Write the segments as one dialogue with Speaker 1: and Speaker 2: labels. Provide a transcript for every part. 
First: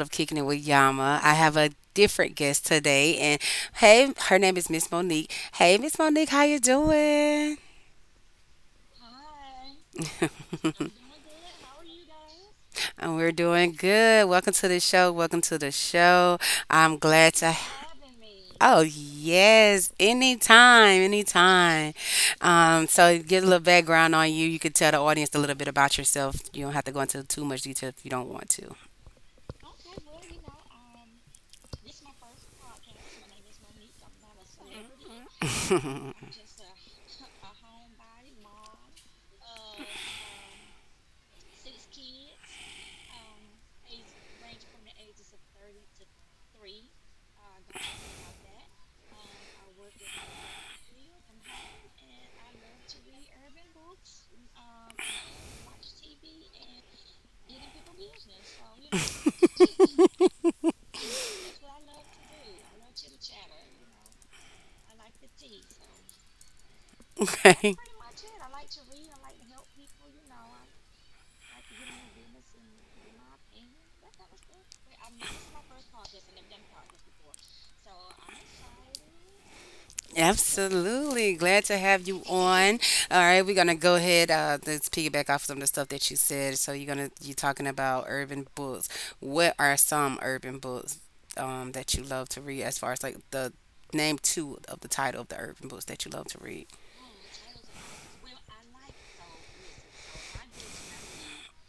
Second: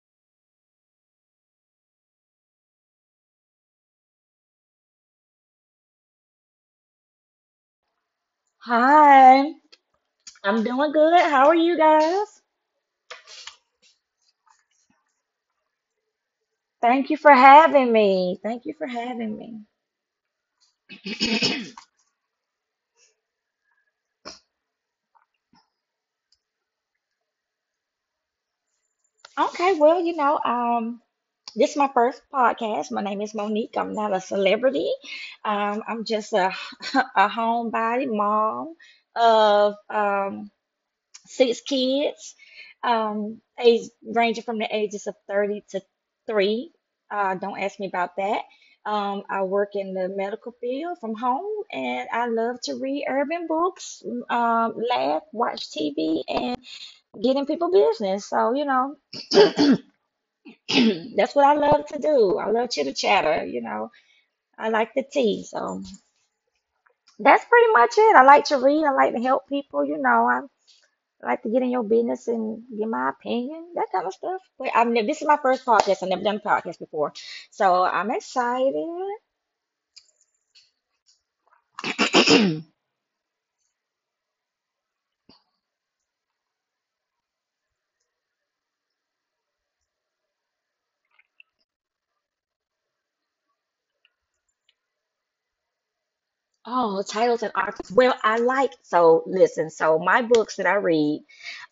Speaker 1: of Kicking It with Yama. I have a different guest today, and hey, her name is Miss Monique. Hey, Miss Monique, how you doing?
Speaker 2: Hi, I'm doing good. How are you guys?
Speaker 1: And we're doing good. Welcome to the show. Welcome to the show. I'm
Speaker 2: Thank you for
Speaker 1: glad to.
Speaker 2: having me. Thank you
Speaker 1: Oh
Speaker 2: for having me.
Speaker 1: yes, anytime, anytime. So get a little background on you. You could tell the audience a little bit about yourself. You don't have to go into too much detail if you don't want to.
Speaker 2: Okay, well, you know, this is my first podcast. My name is Monique. I'm not a celebrity. I'm just a a homebody mom of six kids, age ranging from the ages of 30 to 3. Don't ask me about that. I work in the medical field from home and I love to read urban books, laugh, watch TV, and get in people business. So, you know, that's what I love to do. I love chitter chatter, you know. I like the tea. So that's pretty
Speaker 1: Okay.
Speaker 2: much it. I like to read. I like to help people, you know. I'm. Like to get in your business and give my opinion, that kind of stuff. But I've never, this is my first podcast. I've never done a podcast before, so I'm excited.
Speaker 1: Absolutely. Glad to have you on. All right, we're gonna go ahead. Let's piggyback off some of the stuff that you said. So you're talking about urban books. What are some urban books that you love to read? As far as like the name two of the title of the urban books that you love to read.
Speaker 2: Oh, titles and authors. Well, I like so listen, so my books that I read,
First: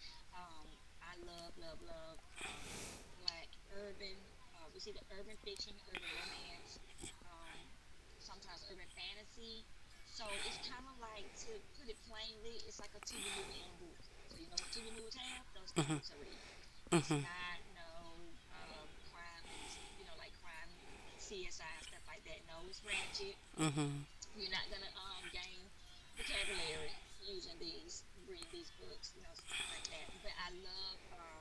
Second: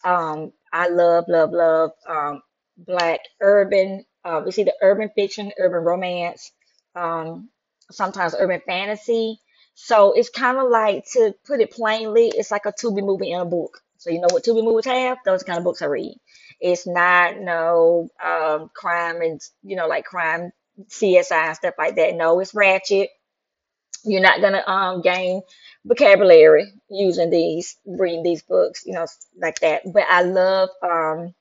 Speaker 2: I love, love, love black urban it's either urban fiction, urban romance, um, sometimes urban fantasy. So it's kind of like, to put it plainly, it's like a Tubi movie in a book. So you know what Tubi movies have? Those kind of books I read. It's not no crime and you know like crime CSI and stuff like that. No, it's ratchet.
Speaker 1: Mm-hmm.
Speaker 2: You're not gonna gain vocabulary using these reading these books, you know, like that. But I love um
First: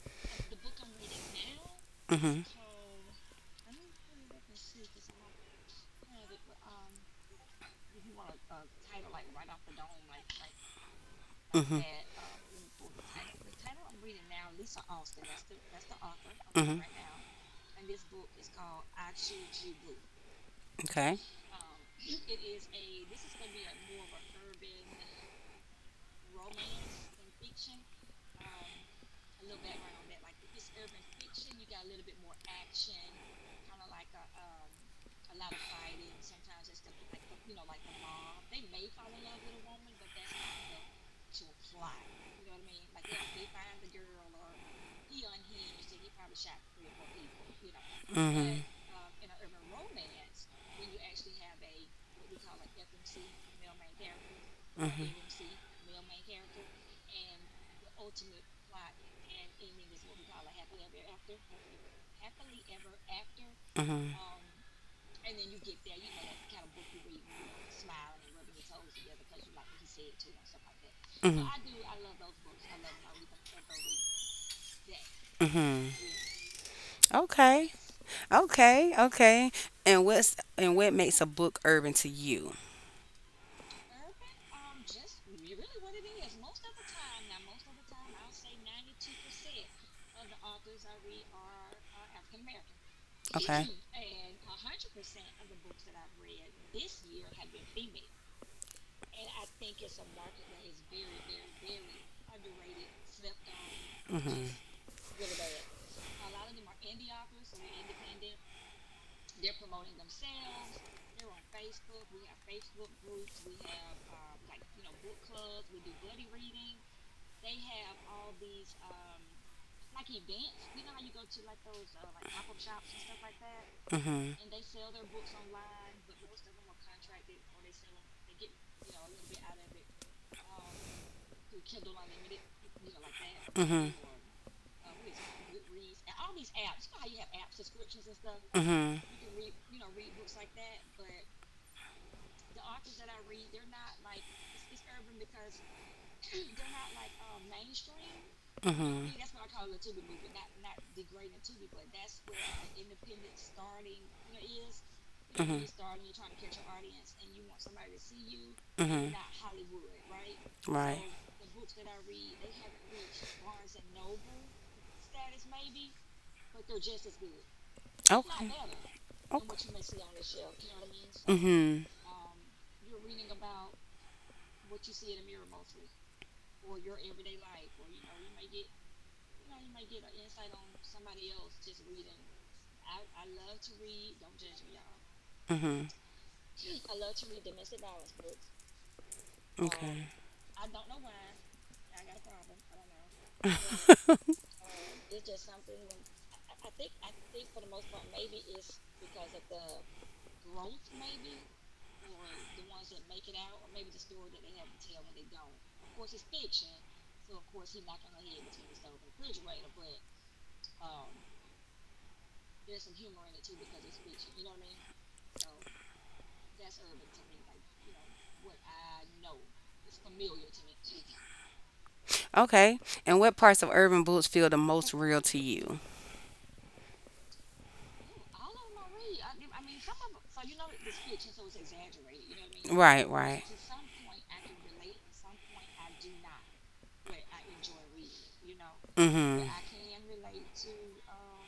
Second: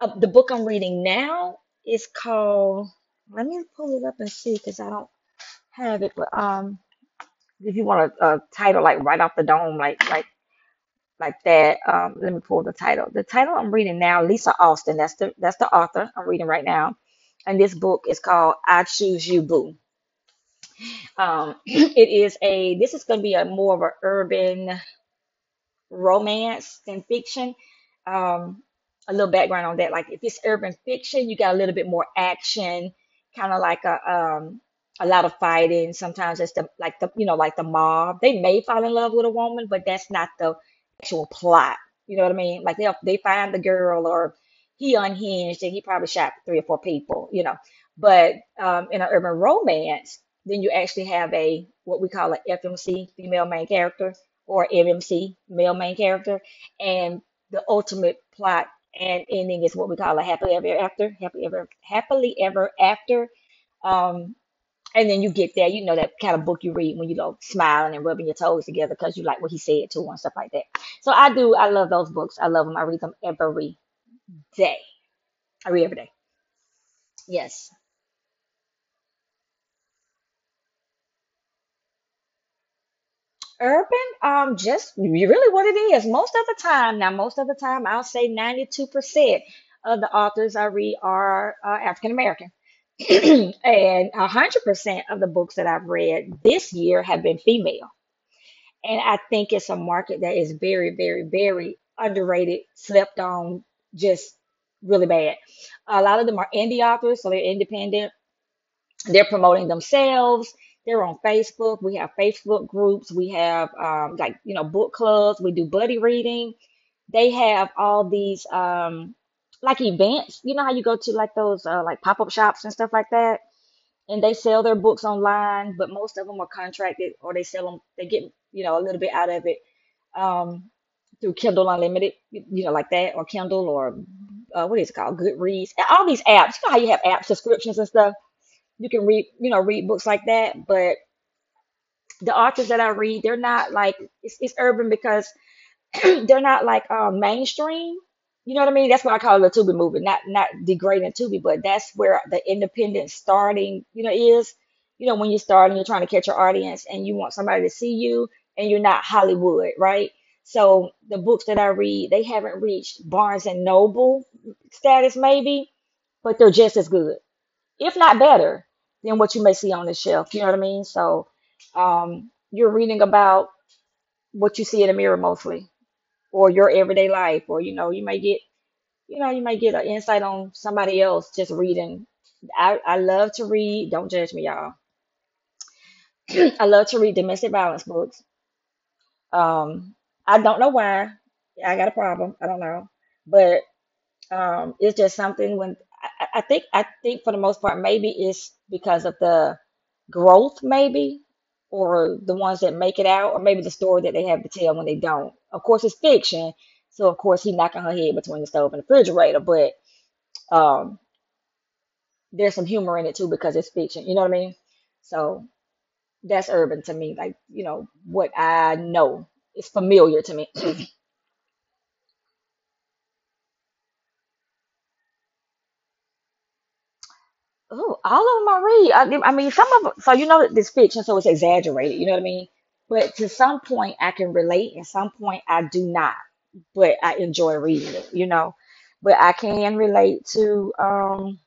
Speaker 2: uh, the book I'm reading now is
Speaker 1: Mm-hmm.
Speaker 2: called. Let me pull it up and see because I don't have it. But if you want a title like right off the dome, like that,
Speaker 1: Mm-hmm.
Speaker 2: let me pull the title. The title I'm reading now, Lisa Austin. That's the author I'm reading right
Speaker 1: hmm
Speaker 2: now, and this book is called I Choose You, Boo.
Speaker 1: now. Okay.
Speaker 2: It is a, this is going to be a more of an urban romance than fiction. Um, a little background on that. Like, if it's urban fiction, you got a little bit more action, kind of like a lot of fighting. Sometimes it's the like the you know like the mob. They may fall in love with a woman, but that's not the actual plot. You know what I mean? Like they find the girl, or he unhinged and he probably shot three or four people. You know, but
Speaker 1: Mm-hmm.
Speaker 2: in an urban romance, then you actually have a what we call an FMC, female main character, or MMC, male main character, and the ultimate plot and ending is what we call a happily ever after, happily ever after. Um, and then you get that, you know, that kind of book you read when you go smiling and rubbing your toes together because you like what he said to and stuff like that. So
Speaker 1: So
Speaker 2: I do, I love those books. I love them. I read them every day. I read every day. Yes.
Speaker 1: okay. Okay. Okay. And what makes a book urban to you?
Speaker 2: Urban, just really what it is. Most of the time, now, most of the time, I'll say 92% of the authors I read are African American.
Speaker 1: Okay.
Speaker 2: And 100% of the books that I've read this year have been female. And I think it's a market that is very, very, very underrated, slept on, just
Speaker 1: Mhm.
Speaker 2: really bad. A lot of them are indie authors, so they're independent, they're promoting themselves, they're on Facebook. We have Facebook groups, we have, like, you know, book clubs, we do buddy reading, they have all these like events. You know how you go to like those like pop-up shops and stuff like that, and they
Speaker 1: Mhm.
Speaker 2: sell their books online, but most of them are contracted, or they sell them, they get, you know, a little bit out of it, um, through Kindle Unlimited, you know, like that, or Kindle, or what is it called, Goodreads, all these apps. You know how you have app subscriptions and stuff, you
Speaker 1: Mhm.
Speaker 2: can read, you know, read books like that. But the authors that I read, they're not like, it's urban because they're not like mainstream. You know what I mean? That's what
Speaker 1: Mhm.
Speaker 2: I call the Tubi movement. Not, not degrading Tubi, but that's where the independent starting, you know, is. You know, when you're starting, you're trying to catch your audience and you want somebody to see you, and you're not
Speaker 1: Mhm.
Speaker 2: Hollywood, right? So
Speaker 1: Right.
Speaker 2: the books that I read, they haven't reached Barnes and Noble status, maybe, but they're just as good, if not
Speaker 1: Oh.
Speaker 2: better, than what you may see on the shelf. You know what I mean? So
Speaker 1: Mm-hmm.
Speaker 2: you're reading about what you see in the mirror mostly, or your everyday life, or, you know, you may get, you know, you may get an insight on somebody else just reading. I love to read, don't judge me, y'all.
Speaker 1: Mm-hmm.
Speaker 2: I love to read domestic violence books. Um,
Speaker 1: Okay.
Speaker 2: I don't know why. I got a problem. I don't know. But, um, it's just something when I think for the most part, maybe it's because of the growth, maybe, or the ones that make it out, or maybe the story that they have to tell when they don't. Of course, it's fiction, so of course he knocking her head between the stove and the refrigerator, but um, there's some humor in it too because it's fiction. You know what I mean? So that's urban to me, like, you know what I know. It's familiar to me.
Speaker 1: Okay. And what parts of urban boots feel the most real to you?
Speaker 2: Oh, all of them I read. I mean, so you know that this fiction, so it's exaggerated. You know what I mean?
Speaker 1: Right,
Speaker 2: But to
Speaker 1: right.
Speaker 2: some point, I can relate, and some point I do not. But I enjoy reading it. You know, but I
Speaker 1: Mhm.
Speaker 2: can relate to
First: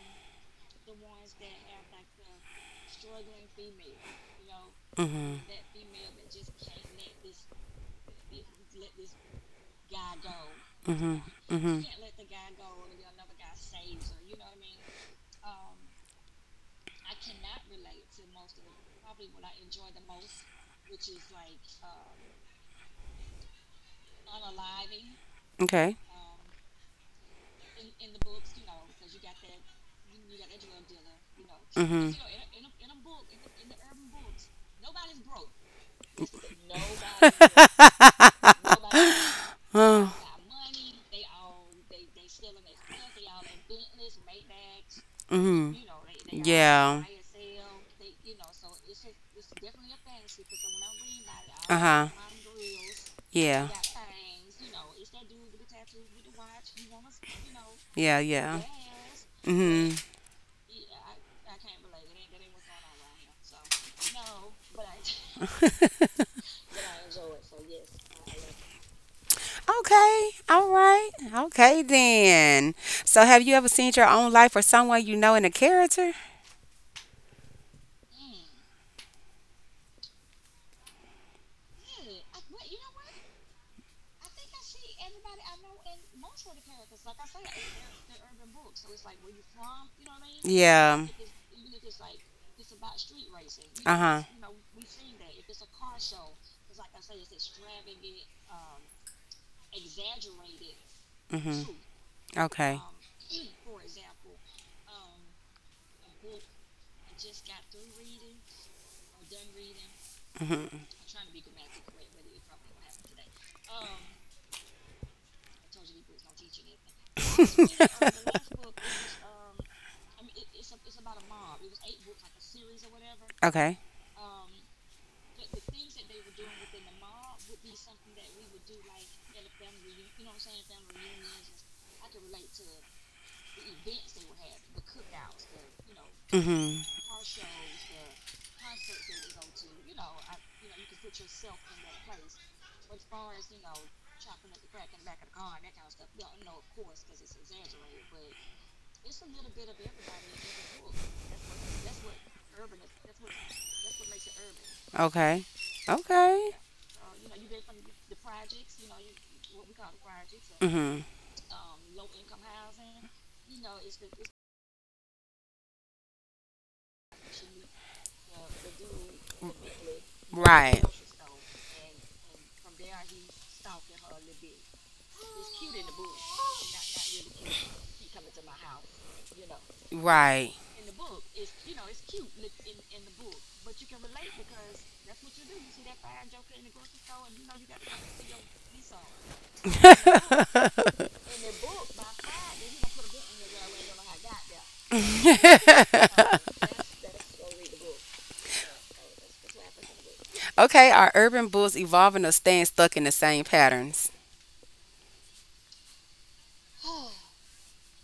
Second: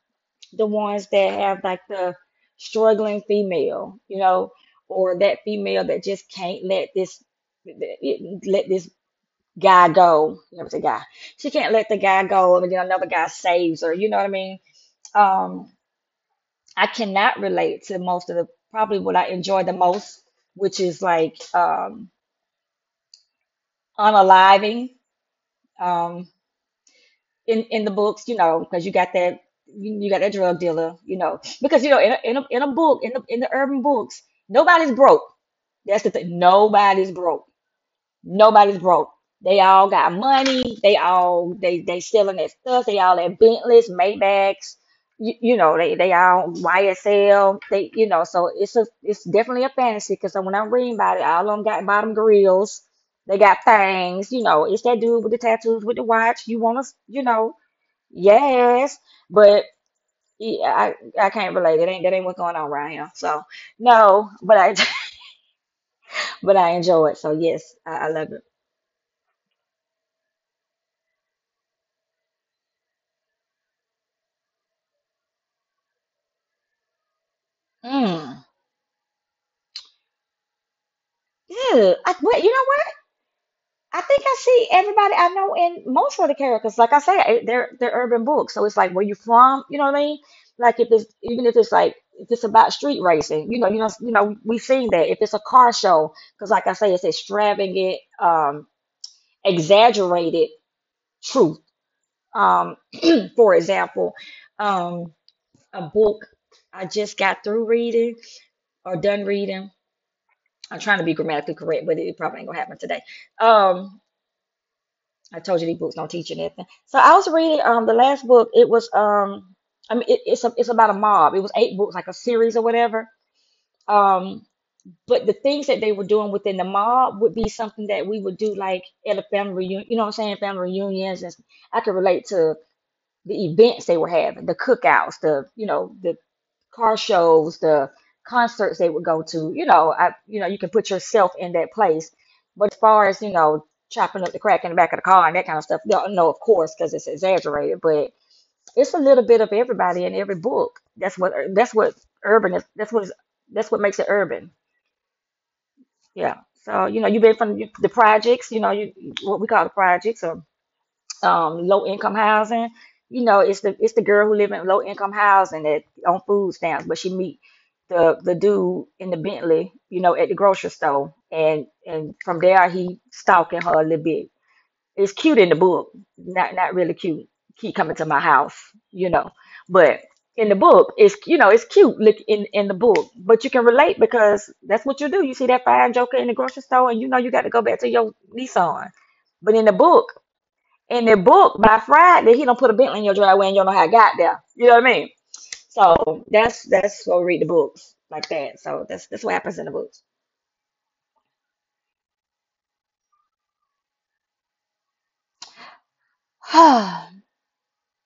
Speaker 2: the ones that have like the struggling female. You know, or that
Speaker 1: Mhm.
Speaker 2: female that just can't let this guy go. You know, a guy.
Speaker 1: Mhm.
Speaker 2: She can't
Speaker 1: Mhm.
Speaker 2: let the guy go, and then another guy saves her. You know what I mean? Um. I cannot relate to most of the probably what I enjoy the most, which is like unaliving
Speaker 1: Okay.
Speaker 2: um, in the books, you know, because you got that, you got that drug dealer, you know, because you know in
Speaker 1: Mhm.
Speaker 2: in a book in the urban books, nobody's broke. That's the thing. Nobody's broke. They all got money. They selling their stuff. They all at Bentleys, Maybachs. You
Speaker 1: Mhm.
Speaker 2: know they all
Speaker 1: Yeah.
Speaker 2: YSL. They, you know, so it's a, it's definitely a fantasy because when I'm reading about it, all of them
Speaker 1: Uh
Speaker 2: got
Speaker 1: huh.
Speaker 2: bottom grills. They got
Speaker 1: Yeah.
Speaker 2: things. You know, it's that dude with the tattoos with the watch. You want to, you know,
Speaker 1: Yeah. Yeah.
Speaker 2: yes, but
Speaker 1: Mm-hmm.
Speaker 2: yeah, I can't relate. It ain't, that ain't what's going on around here. So no, but I but I enjoy it. So yes, I love it.
Speaker 1: Okay. All right. Okay then. So, have you ever seen your own life or someone you know in a character?
Speaker 2: Mm. Yeah, I, well, you know what? I think I see everybody I know in most of the characters. Like I say, they're urban books, so it's like where you from. You know what I mean? Like if it's,
Speaker 1: Yeah.
Speaker 2: even if it's, like if it's about street racing, you know,
Speaker 1: Uh huh.
Speaker 2: we've seen that. If it's a car show, because like I say, it's extravagant, exaggerated truth.
Speaker 1: Mm-hmm.
Speaker 2: Um,
Speaker 1: Okay.
Speaker 2: for example, um, a book I just got through reading, or done reading. I'm
Speaker 1: Mhm.
Speaker 2: trying to be grammatically correct, but it probably ain't gonna happen today. Um, I told you these books don't teach you nothing. So I was reading the last book. It was it's a, it's about a mob. It was 8 books, like a series or whatever.
Speaker 1: Okay.
Speaker 2: Um, but the things that they were doing within the mob would be something that we would do like at a family reunion. You know what I'm saying? Family reunions. And I could relate to the events they were having, the cookouts, the, you know, the
Speaker 1: Mhm.
Speaker 2: car shows, the concerts they would go to. You know, I, you know, you can put yourself in that place. But as far as, you know, chopping up the crack in the back of the car and that kind of stuff, no, no, of course, because it's exaggerated. But it's a little bit of everybody in every book. That's what urban is. That's what makes it urban.
Speaker 1: Okay.
Speaker 2: Yeah.
Speaker 1: Okay.
Speaker 2: So you know, you've been from the projects. You know, you, what we call the projects, or
Speaker 1: Mhm.
Speaker 2: low income housing. It's the girl who live in low income housing that on food stamps, but she meet the dude in the Bentley, at the grocery
Speaker 1: Right.
Speaker 2: store, and from there he stalking her a little bit. It's cute in the book, not really cute. Keep coming to my house, you know, but in the
Speaker 1: Right.
Speaker 2: book, it's it's cute look in the book, but you can relate because that's what you do. You see that fine joker in the grocery store, and you got to go back to your Nissan. But in the book by Friday, he don't put a Bentley in your driveway and you don't know how I got there. You know what I mean? So that's go read the books like that. So that's what happens in the books.
Speaker 1: Okay. Are urban bulls evolving or staying stuck in the same patterns?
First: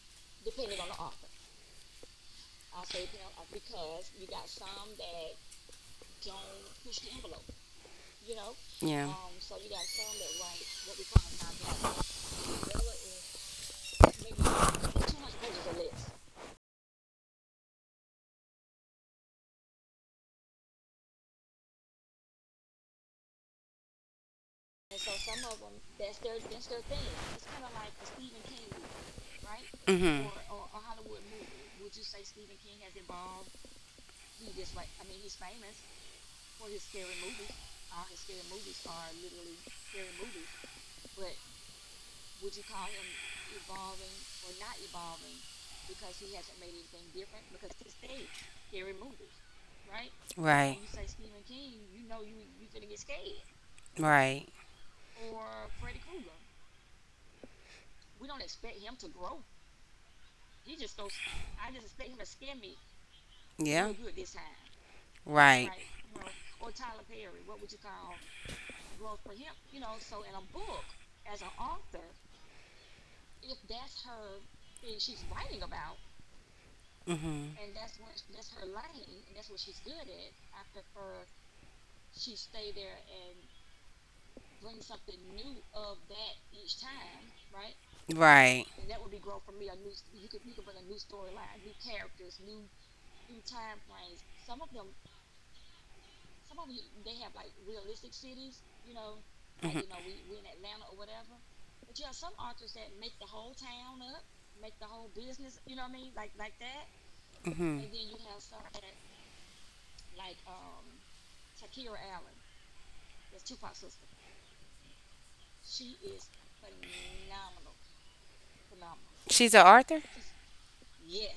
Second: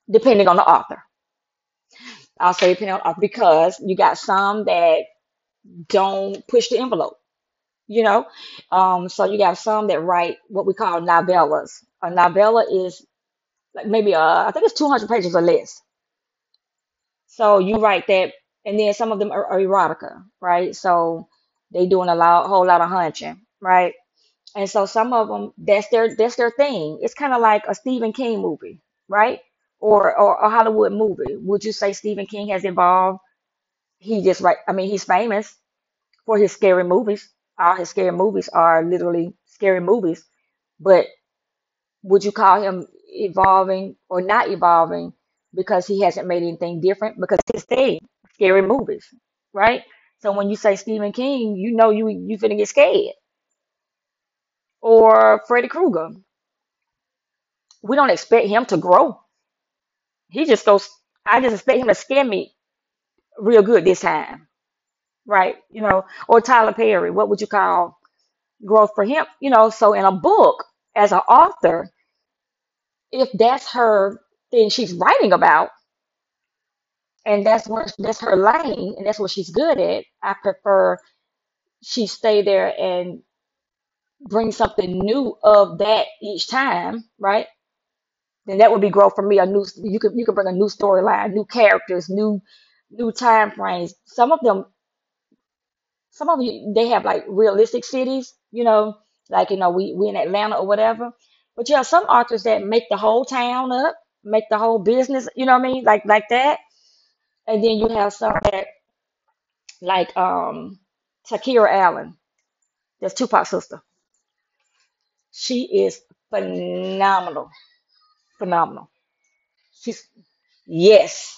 Speaker 2: Depending on the author. I'll say depending on the author because you got some that don't push the envelope, you know.
Speaker 1: Yeah.
Speaker 2: So you got some that write what we call novellas. A novella is like maybe I think it's 200 pages or less. So you write that, and then some of them are erotica, right? So they doing a lot, whole lot of hunching, right? And so some of them, that's their thing. It's kind of like a Stephen King movie, right? Or
Speaker 1: Mhm.
Speaker 2: or a Hollywood movie. Would you say Stephen King has evolved? He just right. I mean, he's famous for his scary movies. All his scary movies are literally scary movies. But would you call him evolving or not evolving because he hasn't made anything different? Because his thing, scary movies, right? So when you say
Speaker 1: Right.
Speaker 2: Stephen King, you know you finna get scared.
Speaker 1: Right.
Speaker 2: Or Freddy Krueger. We don't expect him to grow. He just goes. I just expect him to scare me real good
Speaker 1: Yeah.
Speaker 2: this time, right?
Speaker 1: Right.
Speaker 2: You know. Or Tyler Perry. What would you call growth for him? You know. So in a book, as an author, if that's her thing she's writing about, and
Speaker 1: Mhm.
Speaker 2: that's her lane and that's what she's good at, I prefer she stay there and bring something new of that each time, right? Then
Speaker 1: Right.
Speaker 2: that would be growth for me. A new, you could bring a new storyline, new characters, new time frames. Some of you, they have like realistic cities, you know, like you know, we in Atlanta or whatever. But yeah, some authors that make the whole town up, make the whole business, you know what I mean? Like that. And then
Speaker 1: Hmm.
Speaker 2: you have some that, like, Shakira Allen, that's Tupac's sister. She is phenomenal, phenomenal.
Speaker 1: She's an author?
Speaker 2: She's Yes,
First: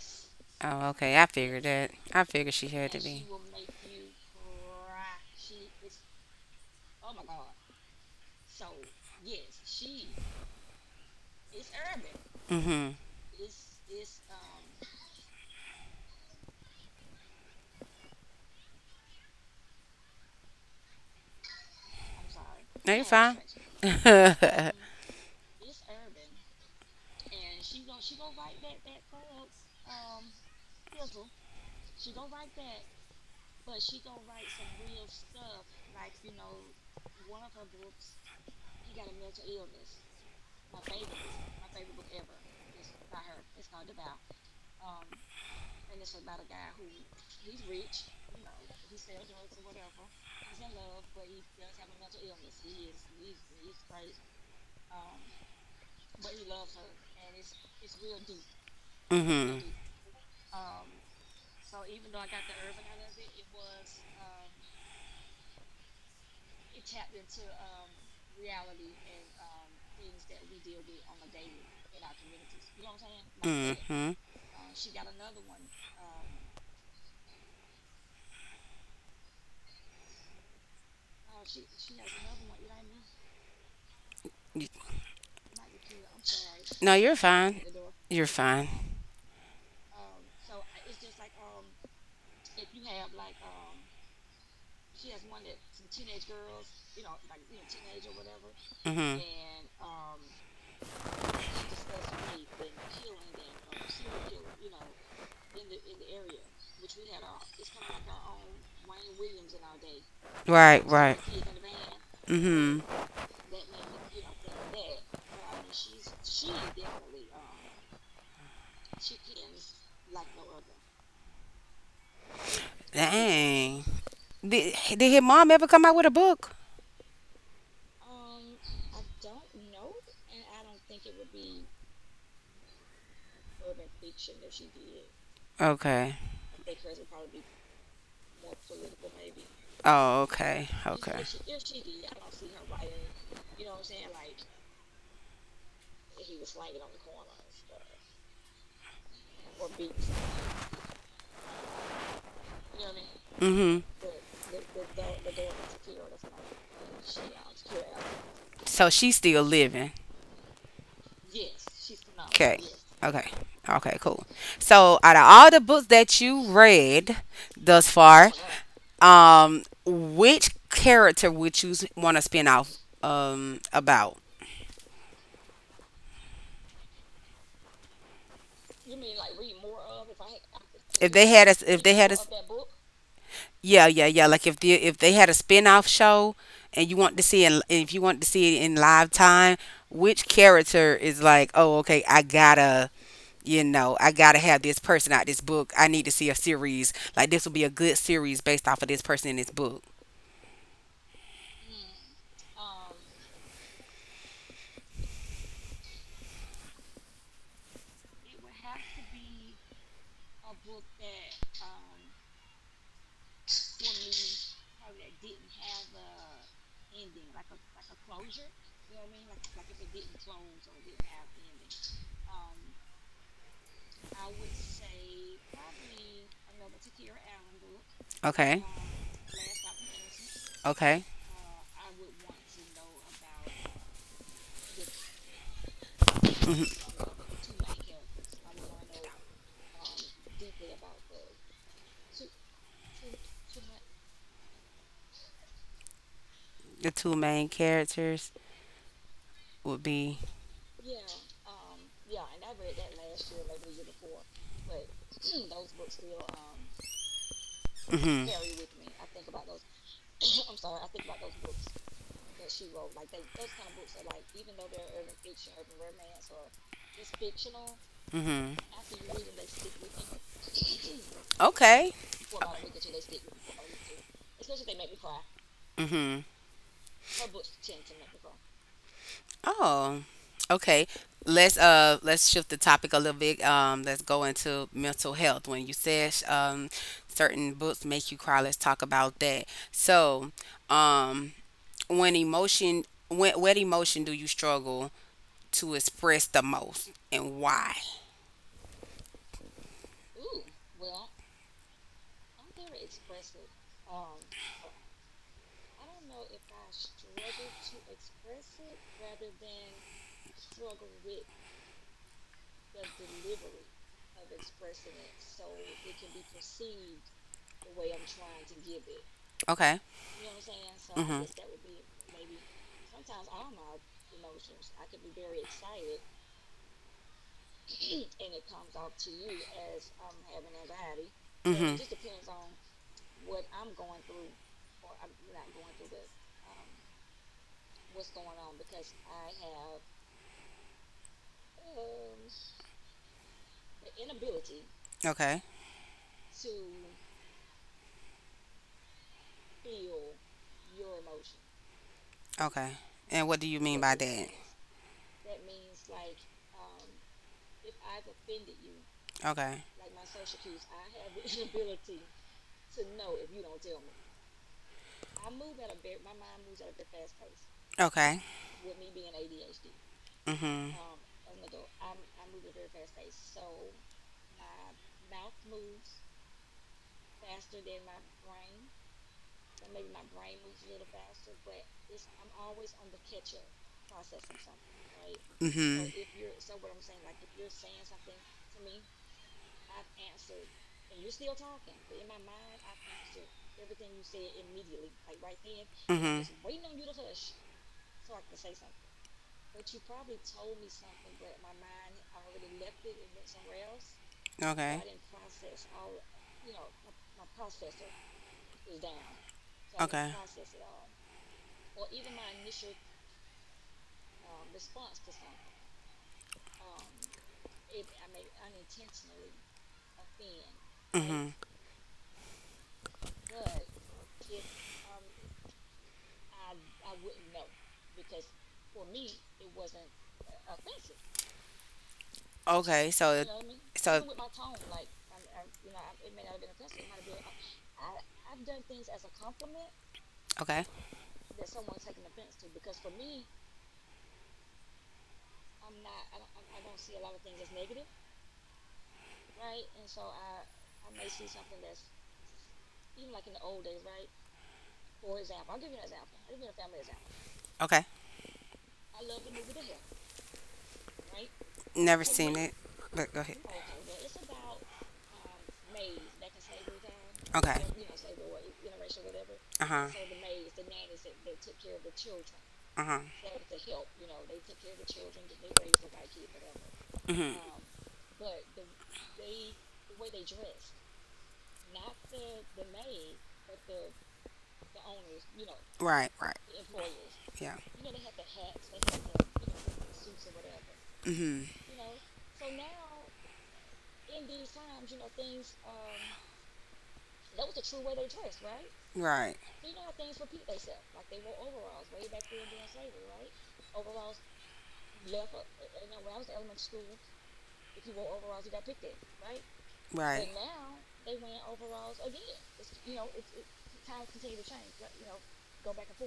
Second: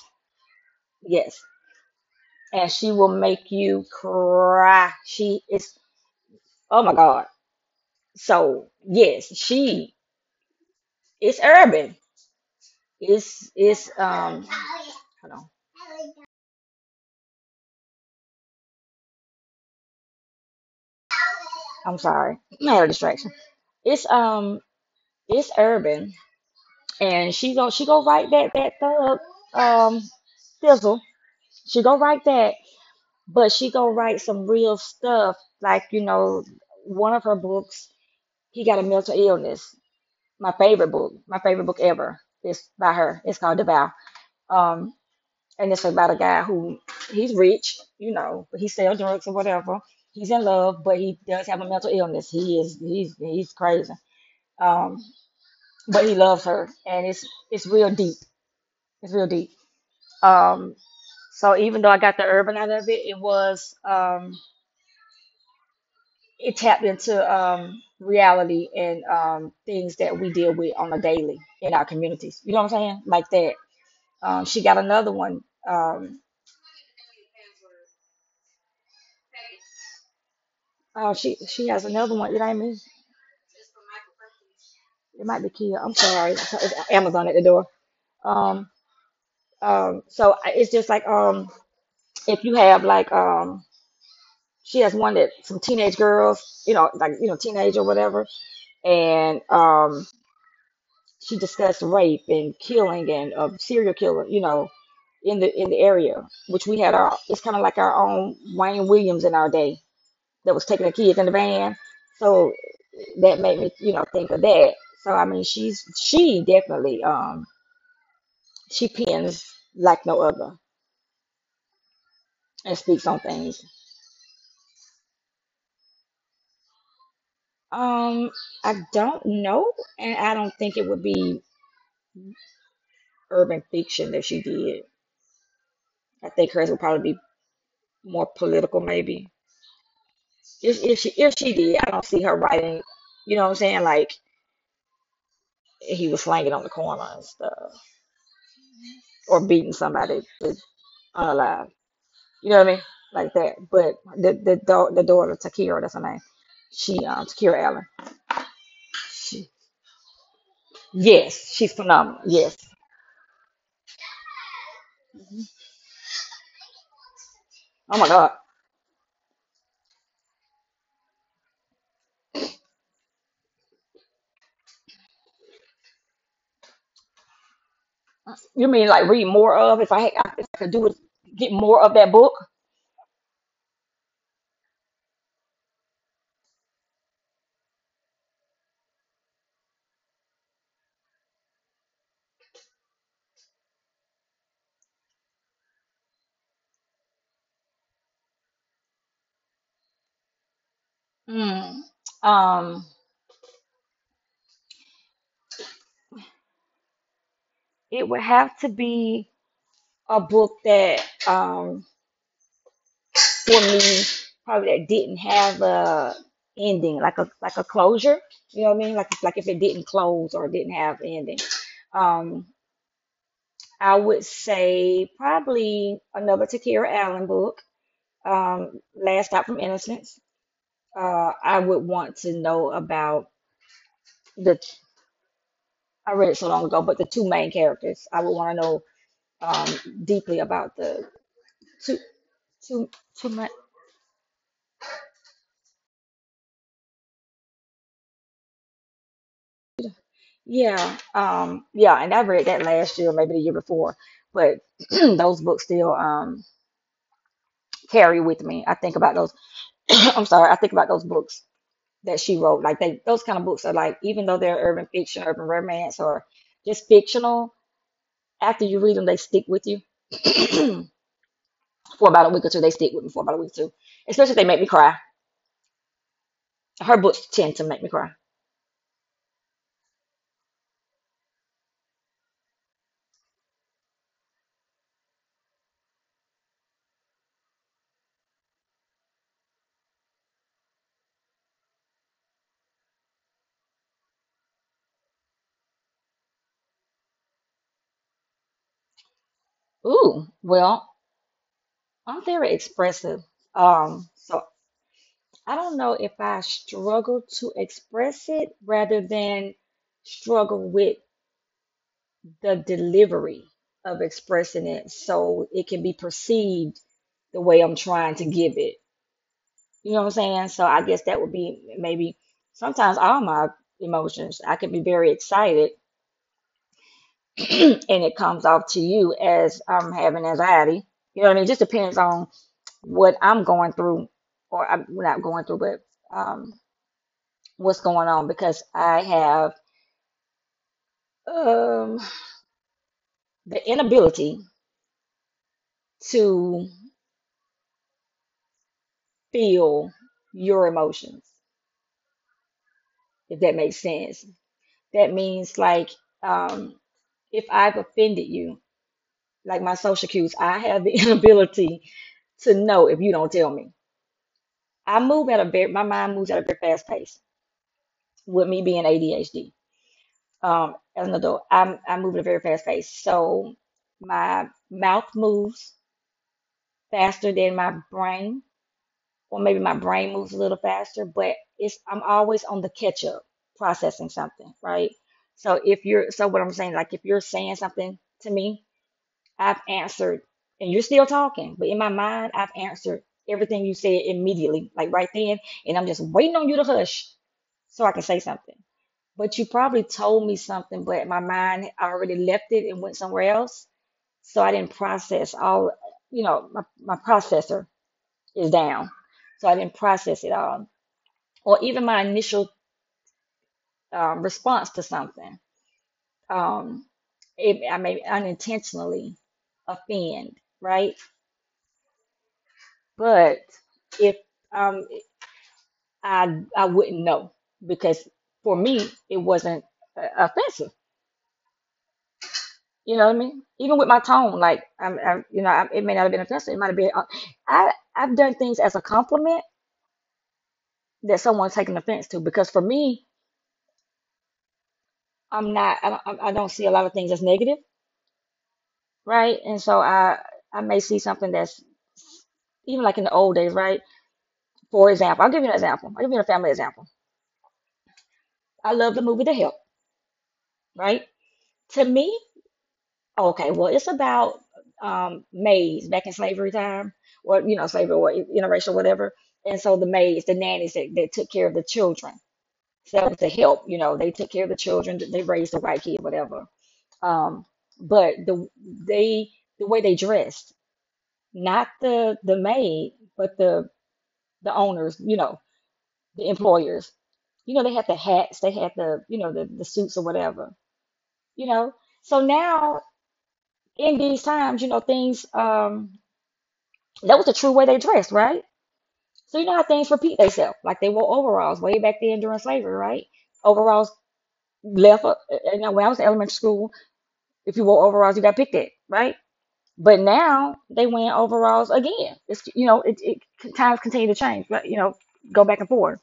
Speaker 1: Oh, okay. I
Speaker 2: yes,
Speaker 1: figured that. I figured she
Speaker 2: and
Speaker 1: had
Speaker 2: she
Speaker 1: to and
Speaker 2: will
Speaker 1: be.
Speaker 2: make you cry. She is Oh my God. So yes, she is urban.
Speaker 1: Hmm.
Speaker 2: It's Hold on. I'm sorry, I had a
Speaker 1: No, you're
Speaker 2: distraction.
Speaker 1: fine.
Speaker 2: It's um
Speaker 1: Attraction.
Speaker 2: it's urban, and she go write that thug, um Thizzle. She go write that, but she gonna write some real stuff. Like, one of her books, he got a mental illness. My favorite book ever, is by her. It's called The Vow. Um, and it's about a guy who he's rich, but he sells drugs or whatever. He's in love, but he does have a mental illness. He's crazy. Um, but he loves her, and it's real deep. It's
Speaker 1: We
Speaker 2: real deep.
Speaker 1: mm-hmm.
Speaker 2: Um, so even though I got the urban out of it, it was it tapped into reality and things that we deal with on a daily in our communities. You know what I'm saying? Like that.
Speaker 1: Said,
Speaker 2: She got another one. Um, oh, she has another one. It ain't me.
Speaker 1: mm.
Speaker 2: It might be Kia. I'm sorry. It's
Speaker 1: No, you're
Speaker 2: Amazon at the
Speaker 1: somebody
Speaker 2: door.
Speaker 1: fine. You're fine.
Speaker 2: Um, so it's just like, if you have like, she has one that some teenage girls, like teenage or whatever.
Speaker 1: Mm-hmm.
Speaker 2: And she discussed rape and killing and serial killer, in the area, which we had our. It's kind of like our own Wayne Williams in our day that was
Speaker 1: Right,
Speaker 2: taking
Speaker 1: she
Speaker 2: the kids
Speaker 1: right.
Speaker 2: in the van.
Speaker 1: In the
Speaker 2: So
Speaker 1: van. Hmm.
Speaker 2: that made me, think of that. So I mean, she definitely, she pins like no other and speaks on things.
Speaker 1: Dang. Did her mom ever come out with a book?
Speaker 2: Um, I don't know, and I don't think it would be urban fiction that she did.
Speaker 1: Okay.
Speaker 2: I think hers would probably be more political, maybe.
Speaker 1: Oh, okay.
Speaker 2: If,
Speaker 1: If,
Speaker 2: if she
Speaker 1: Okay.
Speaker 2: if she did, I don't see her writing. You know what I'm saying? Like he was slanging on the corner and stuff, or beating somebody with alive. You know what I mean? Like that.
Speaker 1: Writing.
Speaker 2: But the daughter Takira, that's her name. She Takira Allen.
Speaker 1: Hmm. So she's still
Speaker 2: She,
Speaker 1: living.
Speaker 2: yes, she's phenomenal. Yes.
Speaker 1: Okay. Okay. Okay, cool. So out of all the books that you read thus
Speaker 2: Oh my God.
Speaker 1: far, which character would you want to spin off about?
Speaker 2: You mean like read more of? If I could do it,
Speaker 1: If they
Speaker 2: get
Speaker 1: had a s-
Speaker 2: more
Speaker 1: if The
Speaker 2: of
Speaker 1: they
Speaker 2: that
Speaker 1: had a
Speaker 2: book.
Speaker 1: Yeah, yeah, yeah, like if they had a spin-off show and you want to see it if you want to see it in live time, which character is like, "Oh, okay, I got to you know, I gotta have this person out this book. I need to see a series. Like this will be a good series based off of this person in this book."
Speaker 2: Hmm. Um, it would have to be a book that, um for me, probably that didn't have a ending, like a closure, you know what I mean? Like if it didn't close or didn't have ending. um I would say probably another Takira Allen book,
Speaker 1: Okay.
Speaker 2: Last Stop from Innocence.
Speaker 1: Okay.
Speaker 2: I would want to know about the I read it so long ago, but the two main characters I would want to know, um deeply about the two two two.
Speaker 1: The two main characters would be
Speaker 2: Yeah, yeah, and I read that last year, maybe the year before, but those books still, carry
Speaker 1: mhm.
Speaker 2: with me. I think about those. I'm sorry, I think about those books that she wrote. Like, those kind of books are like, even though they're urban fiction, urban romance, or just fictional,
Speaker 1: Mhm.
Speaker 2: after you read them, they stick with you
Speaker 1: Okay.
Speaker 2: for about a week or two. They stick with me for about a week or two, especially if they make me cry.
Speaker 1: Mhm.
Speaker 2: Her books tend to make me cry.
Speaker 1: Oh. Okay. Let's shift the topic a little bit. Um, let's go into mental health. When you said certain books make you cry, let's talk about that. So, um when emotion when what emotion do you struggle to express the most and why?
Speaker 2: Ooh, well, I'm very expressive. So I don't know if I struggle to express it rather than struggle with the delivery of expressing it so it can be perceived the way I'm trying to give it.
Speaker 1: Okay.
Speaker 2: You know what I'm saying? So I
Speaker 1: You
Speaker 2: guess that would be maybe sometimes all my emotions. I can be very excited and it comes off to you as I'm having anxiety. You know what I mean? It just
Speaker 1: mhm.
Speaker 2: depends on what I'm going through or I'm not going through, but um, what's going on because I have Um, the inability
Speaker 1: Okay.
Speaker 2: to feel your emotions,
Speaker 1: Okay. And what
Speaker 2: if
Speaker 1: do
Speaker 2: that
Speaker 1: you
Speaker 2: makes sense. That means like, um, if I've offended you, like
Speaker 1: okay.
Speaker 2: my social cues, I have the inability to know if you don't tell me. I move at a very, My mind moves at a very fast pace
Speaker 1: Okay.
Speaker 2: with me being ADHD.
Speaker 1: Mhm.
Speaker 2: As an adult, I move at a very fast pace. So my mouth moves faster than my brain, or maybe my brain moves a little faster, but it's I'm always on the catch up processing something, right?
Speaker 1: So
Speaker 2: So if
Speaker 1: mhm.
Speaker 2: you're so what I'm saying, like if you're saying something to me, I've answered and you're still talking, but in my mind I've answered everything you said immediately, like right then, and I'm just
Speaker 1: Mhm.
Speaker 2: waiting on you to hush so I can say something. But you probably told me something, but my mind already left it and went somewhere else. So
Speaker 1: So
Speaker 2: I didn't
Speaker 1: okay.
Speaker 2: process all, my processor is down. So I didn't
Speaker 1: I
Speaker 2: process it all, or even my initial, response to something. Um, I may unintentionally offend, right? But if um, I wouldn't know because for me it wasn't offensive.
Speaker 1: okay.
Speaker 2: You know what I
Speaker 1: So
Speaker 2: mean? Even with my tone, like I'm, it may not have been offensive. It might have been. I've done things as a compliment
Speaker 1: okay.
Speaker 2: that someone's taking offense to because for me, I'm not. I don't see a lot of things as negative, right? And so I may see something that's even like in the old days, right? For example, I'll give you an example. I'll give you a family example.
Speaker 1: Okay.
Speaker 2: I love the movie The Help, right? To
Speaker 1: Never
Speaker 2: me,
Speaker 1: it. But go ahead.
Speaker 2: okay, well, it's about, maids back in slavery time, or
Speaker 1: Okay.
Speaker 2: slavery or interracial, whatever. And
Speaker 1: Uh
Speaker 2: so
Speaker 1: huh.
Speaker 2: the maids, the nannies that took care of the children.
Speaker 1: Uh huh.
Speaker 2: So that was the help, they took care of the children, they raised the white kid, whatever.
Speaker 1: Mhm.
Speaker 2: Um, but the way they dressed, not the maid, but the owners,
Speaker 1: Right.
Speaker 2: the
Speaker 1: Right.
Speaker 2: employers.
Speaker 1: Yeah.
Speaker 2: You know, they had the hats, they had the suits or whatever,
Speaker 1: Mhm.
Speaker 2: you know. So now in these times, you know, things, that was the true way they dressed, right?
Speaker 1: Right.
Speaker 2: So you know how things repeat themselves. Like they wore overalls way back then during slavery, right? Overalls left, you know, when I was in elementary school, if you wore overalls, you got picked at, right? But
Speaker 1: Right.
Speaker 2: now they wearing overalls again. It's, you know, it kind of continue to change, but, you know, go back and forth.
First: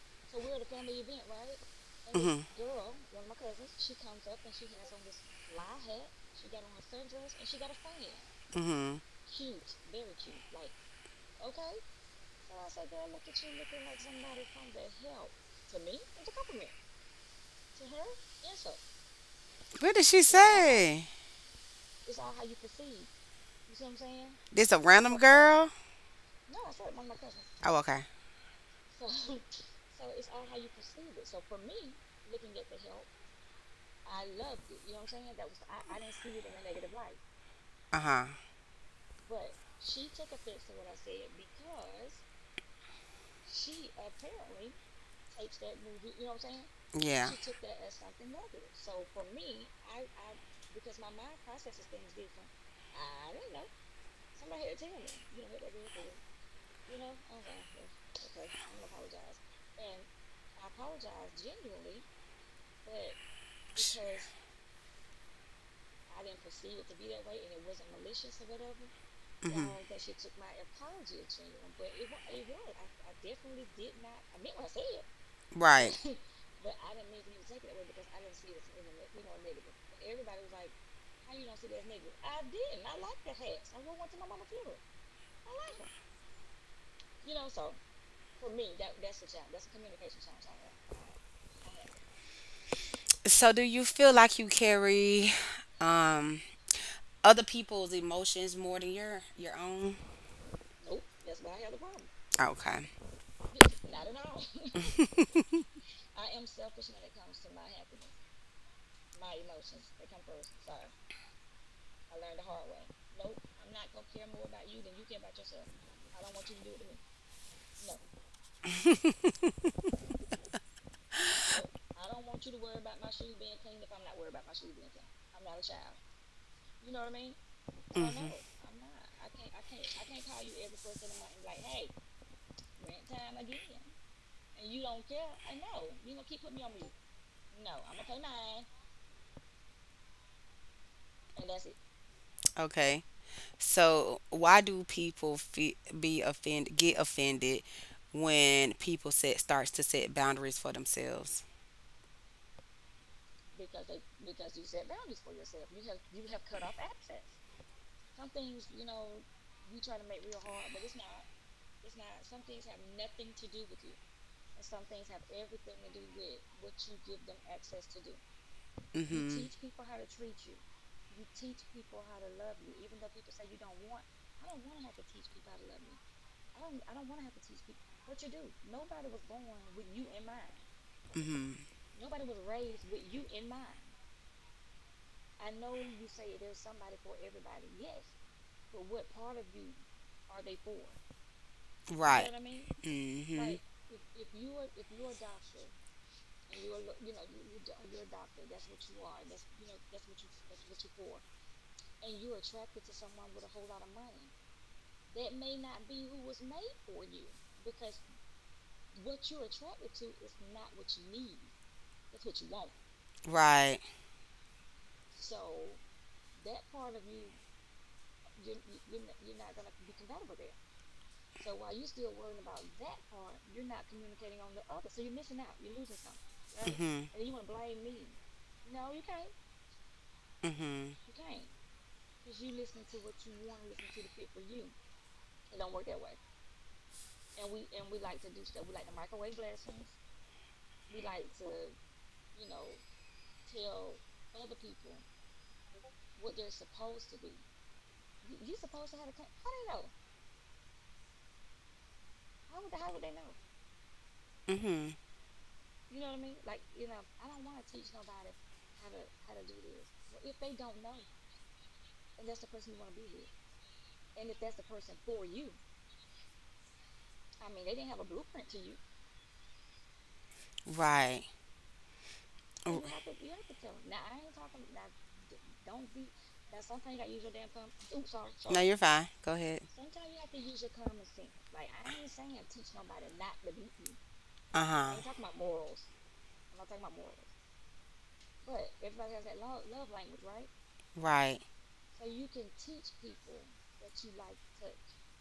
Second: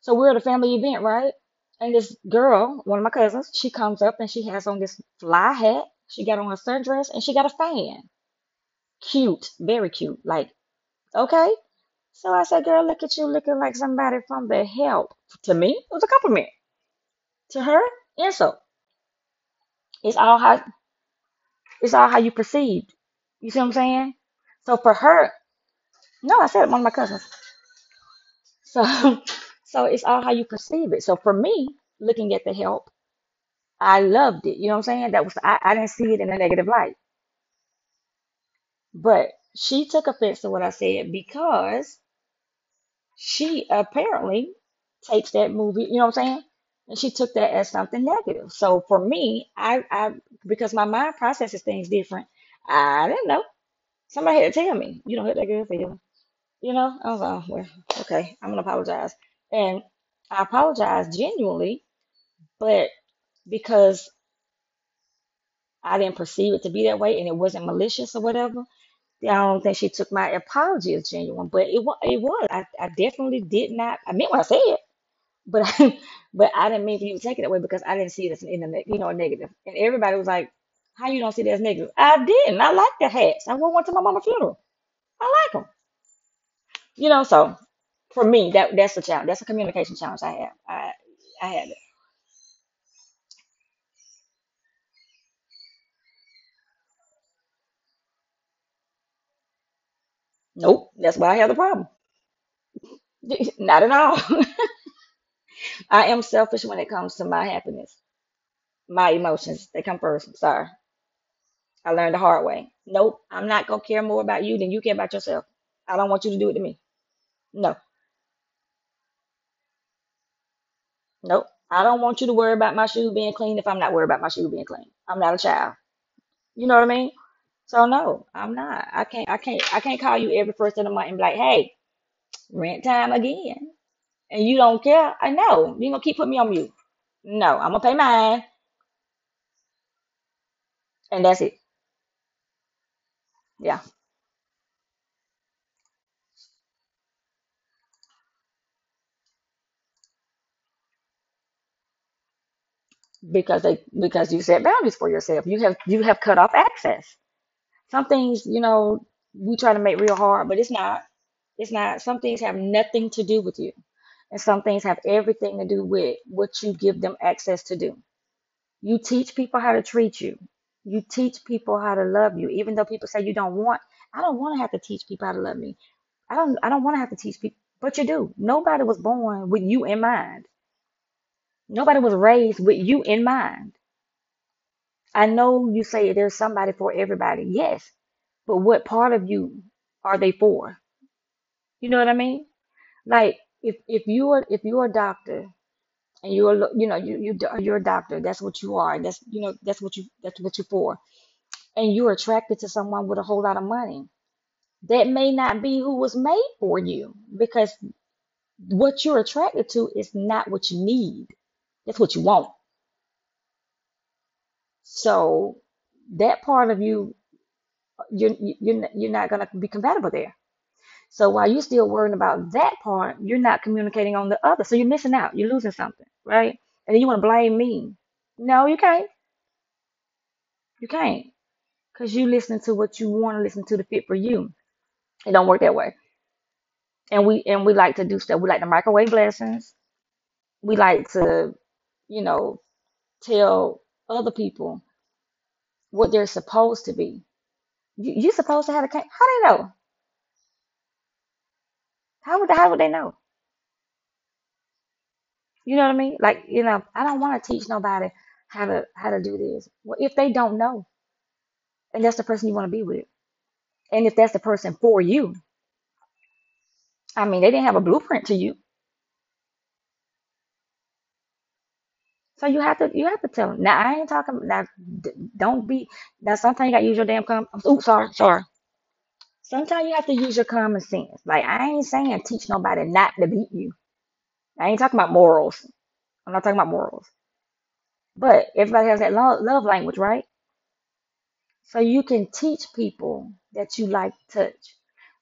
Speaker 2: So we're at a family event, right? And this
Speaker 1: Mhm.
Speaker 2: girl, one of my cousins, she comes up and she has on this fly hat. She got on a sundress and she got a fan.
Speaker 1: Mhm.
Speaker 2: Cute, very cute. Like, okay. So I said, girl, look at you looking like somebody from the help. To me, it was a compliment. To her, insult.
Speaker 1: What did
Speaker 2: It's
Speaker 1: she this
Speaker 2: all how
Speaker 1: outfit. Say?
Speaker 2: it's all how you perceived. You see what I'm saying?
Speaker 1: This
Speaker 2: So
Speaker 1: a
Speaker 2: for
Speaker 1: random
Speaker 2: her,
Speaker 1: girl?
Speaker 2: no, I said it, one of my cousins.
Speaker 1: Oh, okay.
Speaker 2: So so it's all how you perceive it. So for me, looking at the help. I loved it. You know what I'm saying? That was I didn't see it in a negative light.
Speaker 1: Uh huh.
Speaker 2: But she took offense to what I said because she apparently takes that movie, you know what I'm saying? And she
Speaker 1: Yeah.
Speaker 2: took that as something negative. So for me, I because my mind processes things different, I didn't know. Somebody had to tell me, you don't hit that good feeling. You know? I was like, "Oh, well, okay, I'm gonna apologize. And I apologized genuinely, but
Speaker 1: Sh-
Speaker 2: because I didn't perceive it to be that way and it wasn't malicious or whatever I don't
Speaker 1: mhm.
Speaker 2: think she took my apology as genuine, but it was. It was. I definitely did not. I meant what I said, but
Speaker 1: Right.
Speaker 2: but I didn't mean for you to take it that way because I didn't see it as an, in a you know a negative. And everybody was like, "How you don't see that as negative?" I didn't. I like the hats. I wore one to my mama's funeral. I like them. You know. So for me, that's a challenge. That's a communication challenge I have. I had it.
Speaker 1: So, do you feel like you carry um other people's emotions more than your own?
Speaker 2: Nope. That's why I have the problem.
Speaker 1: Okay.
Speaker 2: not at all.
Speaker 1: I
Speaker 2: I am selfish when it comes to my happiness, my emotions. They come first. Sorry. I learned the hard way. Nope, I'm not gonna care more about you than you care about yourself. I don't want you to do it to me. No, nope. I don't want you to worry about my shoe being clean if I'm not worried about my shoe being clean. I'm not a child. You know what I mean? So no, I'm not. I can't call you every first of the month and be like, hey, rent time again. And you don't care. I know. You're gonna keep putting me on mute. No, I'm gonna pay mine and that's it.
Speaker 1: okay.
Speaker 2: Yeah.
Speaker 1: So why do people fe- be offend get offended when people set starts to set boundaries for themselves?
Speaker 2: Because you set boundaries for yourself. You have cut off access. Some things, you know, we try to make real hard, but it's not. It's not. Some things have nothing to do with you, and some things have everything to do with what you give them access to do. You
Speaker 1: You
Speaker 2: teach
Speaker 1: mhm.
Speaker 2: people how to treat you. You teach people how to love you, even though people say you don't want. I don't want to have to teach people how to love me. I don't. I don't want to have to teach people, but you do. Nobody was born with you in mind.
Speaker 1: People. Mhm.
Speaker 2: Nobody was raised with you in mind. I know you say there's somebody for everybody. Yes, but what part of you are they for? You
Speaker 1: You
Speaker 2: know
Speaker 1: know
Speaker 2: what I
Speaker 1: right.
Speaker 2: mean? Like
Speaker 1: Mhm.
Speaker 2: if you are if you're a doctor and you're a you know you're a doctor, that's what you are. That's you know that's what you're for. And you're attracted to someone with a whole lot of money. That may not be who was made for you because what you're attracted to is not what you need. That's what you want.
Speaker 1: Right.
Speaker 2: So that part of you, you're not gonna be compatible there. So while you're still worrying about that part, you're not communicating on the other. So you're missing out. You're losing something, right? And then you
Speaker 1: Mhm.
Speaker 2: want to blame me. No, you can't. You
Speaker 1: Mhm.
Speaker 2: can't. Because you listening to what you want to listen to fit for you. It don't work that way. And we like to do stuff. We like to microwave blessings. We like to, you know, tell other people what they're supposed to be. You're supposed to have a cake. How do they know? How would they know?
Speaker 1: Mhm.
Speaker 2: You know what I mean? Like, you know, I don't want to teach nobody how to do this. Well, if they don't know, and that's the person you want to be with, and if that's the person for you, I mean, they didn't have a blueprint to you,
Speaker 1: Right.
Speaker 2: so you have
Speaker 1: R-
Speaker 2: to you have to tell them. Now, I ain't talking. Now, d- don't be. Now, sometimes you got to use your damn common. Oops, sorry, sorry.
Speaker 1: no, you're fine. Go ahead.
Speaker 2: Sometimes you have to use your common sense. Like, I ain't saying teach nobody not to beat you.
Speaker 1: Uh
Speaker 2: I ain't talking about
Speaker 1: huh.
Speaker 2: morals.
Speaker 1: We
Speaker 2: I'm not talking about morals. But everybody has that love language, right?
Speaker 1: right.
Speaker 2: So you can teach people that you like touch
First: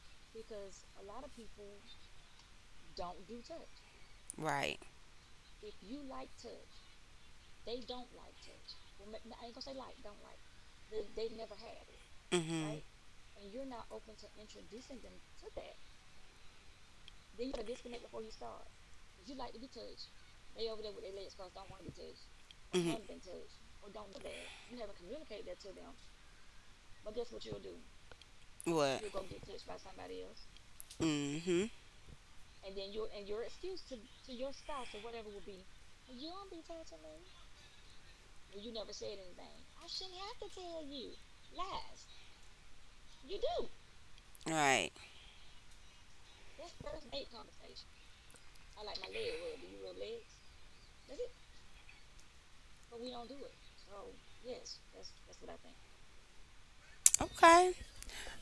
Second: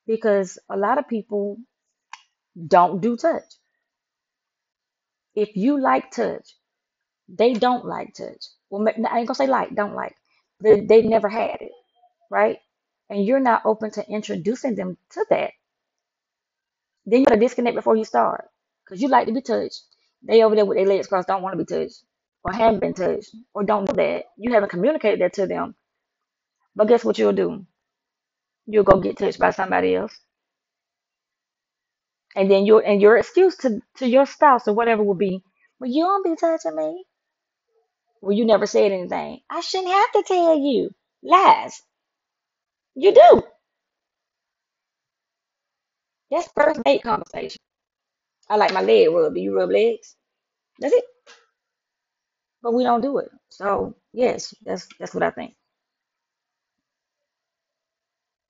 Speaker 2: because a lot of people don't do touch.
Speaker 1: Right.
Speaker 2: If you like touch, they don't like touch. Well, I ain't gonna say like, don't like. They never had it, right?
Speaker 1: Mm-hmm.
Speaker 2: And you're not open to introducing them to that. Then you gotta disconnect before you start because you like to be touched. They over there with their legs crossed, don't want to be touched or haven't
Speaker 1: I
Speaker 2: been touched
Speaker 1: mm-hmm.
Speaker 2: or don't know that. You haven't communicated that to them. But guess what you'll do? You'll go
Speaker 1: What?
Speaker 2: get touched by somebody else
Speaker 1: Mm-hmm.
Speaker 2: and then your excuse to your spouse or whatever would be, well, you don't be touching me. Well, you never said anything. I shouldn't have to tell you lies. You do.
Speaker 1: Right.
Speaker 2: That's first date conversation. I like my leg rubbed. Do you rub legs? That's it. But we don't do it. So yes, that's what I think.
Speaker 1: Okay.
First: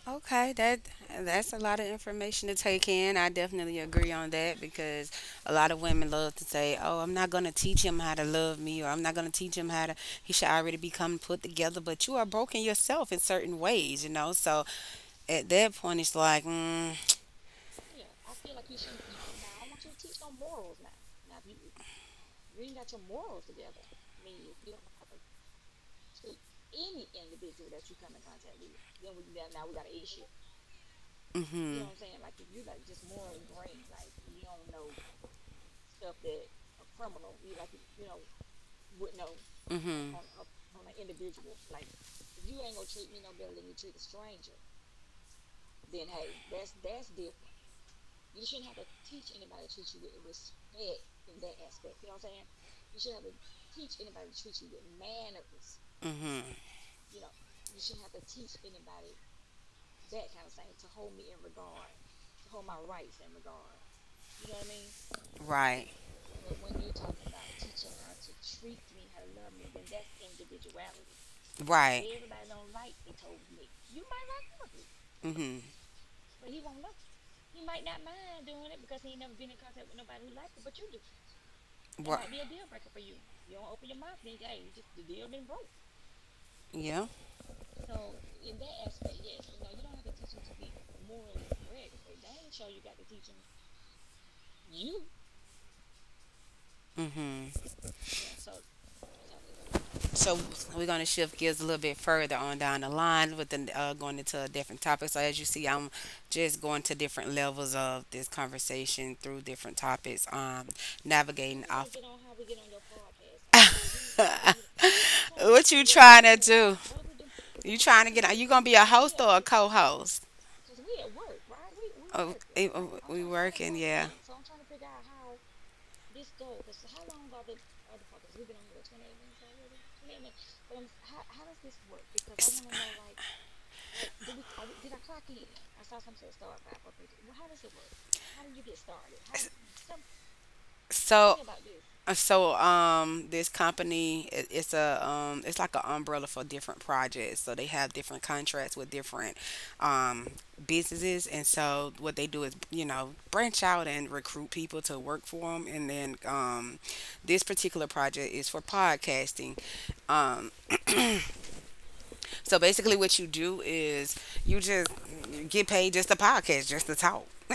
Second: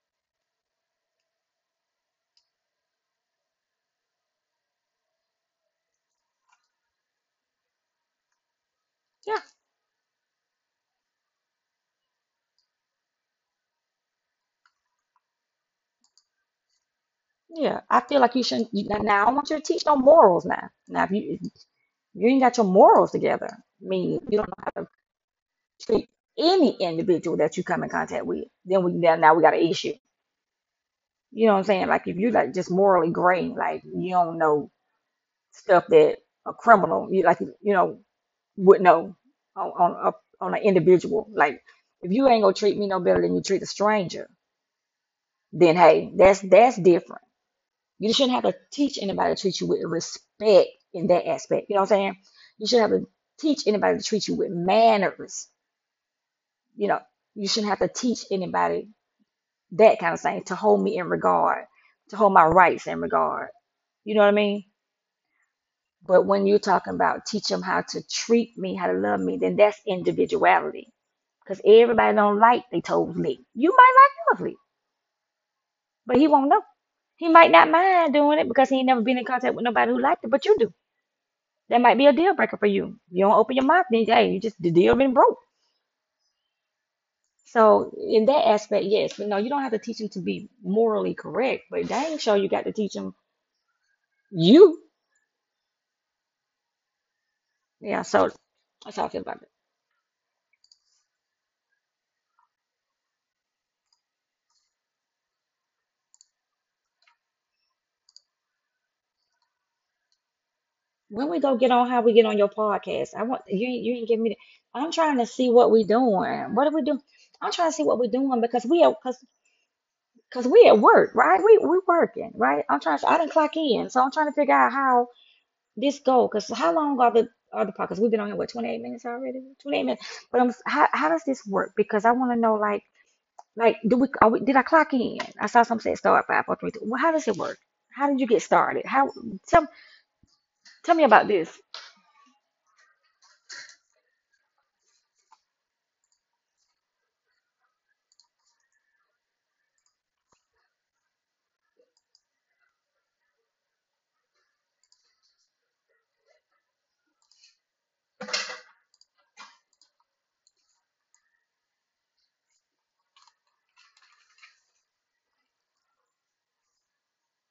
Speaker 1: Okay. That's a lot of information to take in. I definitely agree on that because a lot of women love to say, "Oh, I'm not gonna teach him how to love me," or "I'm not gonna
Speaker 2: Yeah,
Speaker 1: teach him how to." He should already become put together. But you are broken yourself in certain ways, you know. So at that point, it's like, mm,
Speaker 2: yeah. I feel like you shouldn't. Now I don't want you to teach no morals now. Now if you ain't got your morals together, I mean you don't know how to treat any individual that you come in contact with, then we now we got an issue.
Speaker 1: you
Speaker 2: You know what I'm
Speaker 1: mm-hmm,
Speaker 2: saying? Like if you like just morally gray, like you don't know
Speaker 1: don't
Speaker 2: stuff that a criminal, you like you know, would know on
Speaker 1: know
Speaker 2: on,
Speaker 1: mm-hmm,
Speaker 2: a, on an individual. Like if you ain't gonna treat me no better than you treat a stranger, then hey, that's different. You shouldn't have to teach anybody to treat you with respect in that aspect. You know what I'm saying? You shouldn't have to teach anybody to treat you with manners.
Speaker 1: mhm.
Speaker 2: You know, you shouldn't have to teach anybody that kind of thing to hold me in regard, to hold my rights in regard. You know what I mean?
Speaker 1: Right.
Speaker 2: But when you're talking about teach them how to treat me, how to love me, then that's individuality. Because
Speaker 1: Right.
Speaker 2: everybody don't like they told me. You might like lovely,
Speaker 1: Mhm.
Speaker 2: but he won't know. He might not mind doing it because he ain't never been in contact with nobody who liked it, but you do. That might be a
Speaker 1: Right.
Speaker 2: deal breaker for you. You don't open your mouth, then hey, you just the deal been broke.
Speaker 1: Yeah.
Speaker 2: So in that aspect, yes, but no, you don't have to teach them to be morally correct, but dang sure you got to teach them you.
Speaker 1: Mhm.
Speaker 2: Yeah, so that's how I feel about that.
Speaker 1: So we're gonna shift gears a little bit further on down the line with the going into a different topic. So as you see, I'm just going to different levels of this conversation through different topics.
Speaker 2: When we go
Speaker 1: Navigating
Speaker 2: get on
Speaker 1: off.
Speaker 2: how we get on your podcast, I want you you ain't give me the, I'm trying to see
Speaker 1: What
Speaker 2: what
Speaker 1: you
Speaker 2: we
Speaker 1: trying to
Speaker 2: doing. What are
Speaker 1: do?
Speaker 2: we doing? I'm trying to
Speaker 1: You
Speaker 2: see what
Speaker 1: trying
Speaker 2: we
Speaker 1: to get? Are
Speaker 2: doing
Speaker 1: you gonna
Speaker 2: because
Speaker 1: be
Speaker 2: we
Speaker 1: a
Speaker 2: at
Speaker 1: host
Speaker 2: cause,
Speaker 1: or a co-host?
Speaker 2: cause we at work, right? We working,
Speaker 1: Oh,
Speaker 2: right?
Speaker 1: eh,
Speaker 2: I'm
Speaker 1: oh,
Speaker 2: trying to I
Speaker 1: we
Speaker 2: didn't clock
Speaker 1: working.
Speaker 2: in, so
Speaker 1: Yeah.
Speaker 2: I'm trying to figure out how this go. Cause how long are the podcasts? We've been on here what 28 minutes already? 28 minutes. But I'm how does this work? Because I want to know
Speaker 1: S-
Speaker 2: like do we, are we did I clock in? I saw some say start five, four, three, two. Well, how does it work? How did you get started? How tell tell me about
Speaker 1: so,
Speaker 2: this.
Speaker 1: this company it's a it's like an umbrella for different projects. So they have different contracts with different um businesses, and so what they do is you know branch out and recruit people to work for them. And then this particular project is for podcasting. Um, So basically, what you do is you just get paid just to podcast, just to talk.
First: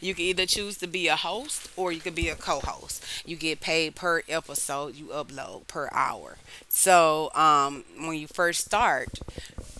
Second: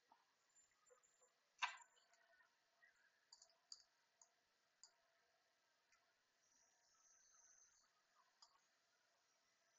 Speaker 1: You can either choose to be a host or you can be a co-host. You get paid per episode you upload per hour. So when you first start,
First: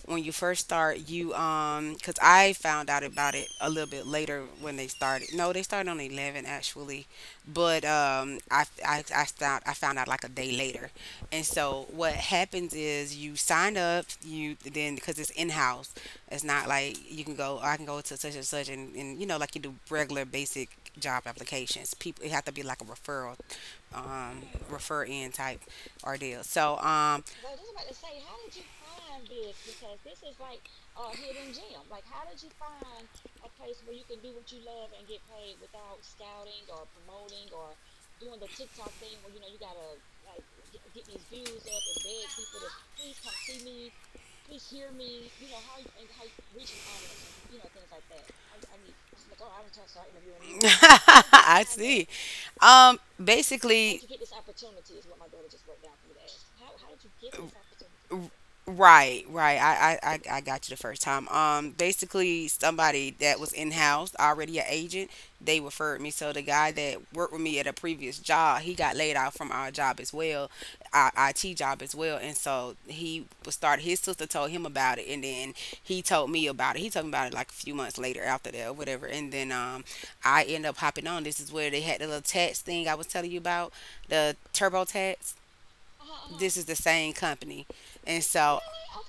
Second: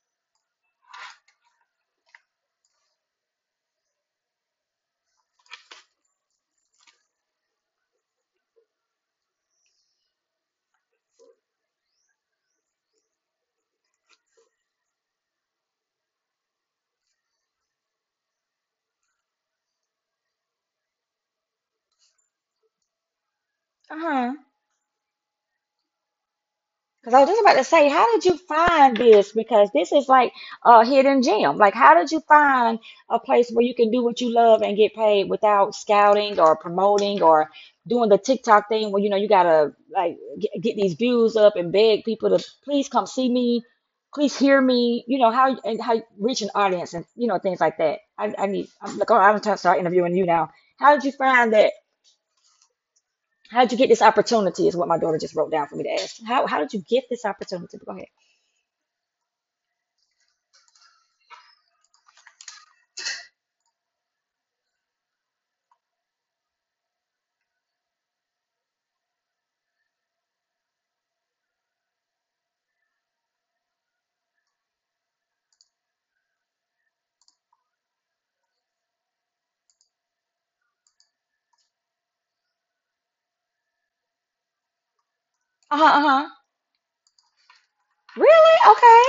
Speaker 1: when you first start, you cause I found out about it a little bit later when they started. No, they started on 11 actually, but I found out like a day later. And so what happens is you sign up, you then because it's in house. It's not like you can go. "Oh, I can go to such and such," and, you know like you do regular basic job applications. People it have to be like a referral, um, refer in type or deal. So
Speaker 2: Because I was just about to say, how did you find this? Because this is like a hidden gem. Like, how did you find a place where you can do what you love and get paid without scouting or promoting or doing the TikTok thing where, you gotta like get these views up and beg people to please come see me, please hear me, you know, how and how you reach an audience and, you know, things like that. I need, I'm like, oh, I'm trying to start interviewing you now. How did you find
Speaker 1: I
Speaker 2: that?
Speaker 1: see.
Speaker 2: How did you get
Speaker 1: Basically,
Speaker 2: this opportunity? Is what my daughter just wrote down for me to ask. How did you get this opportunity? Go ahead.
Speaker 1: right, right. I got you the first time. Basically, somebody that was in house already an agent, they referred me. So the guy that worked with me at a previous job, he got laid off from our job as well, our IT job as well, and so he was started. His sister told him about it, and then he told me about it. He told me about it like a few months later after that or whatever. And then I ended up hopping on. This is where they had the little tax thing I was telling you about, the TurboTax.
Speaker 2: Uh-huh, uh-huh.
Speaker 1: This is the same company. And
Speaker 2: Really?
Speaker 1: so
Speaker 2: Okay.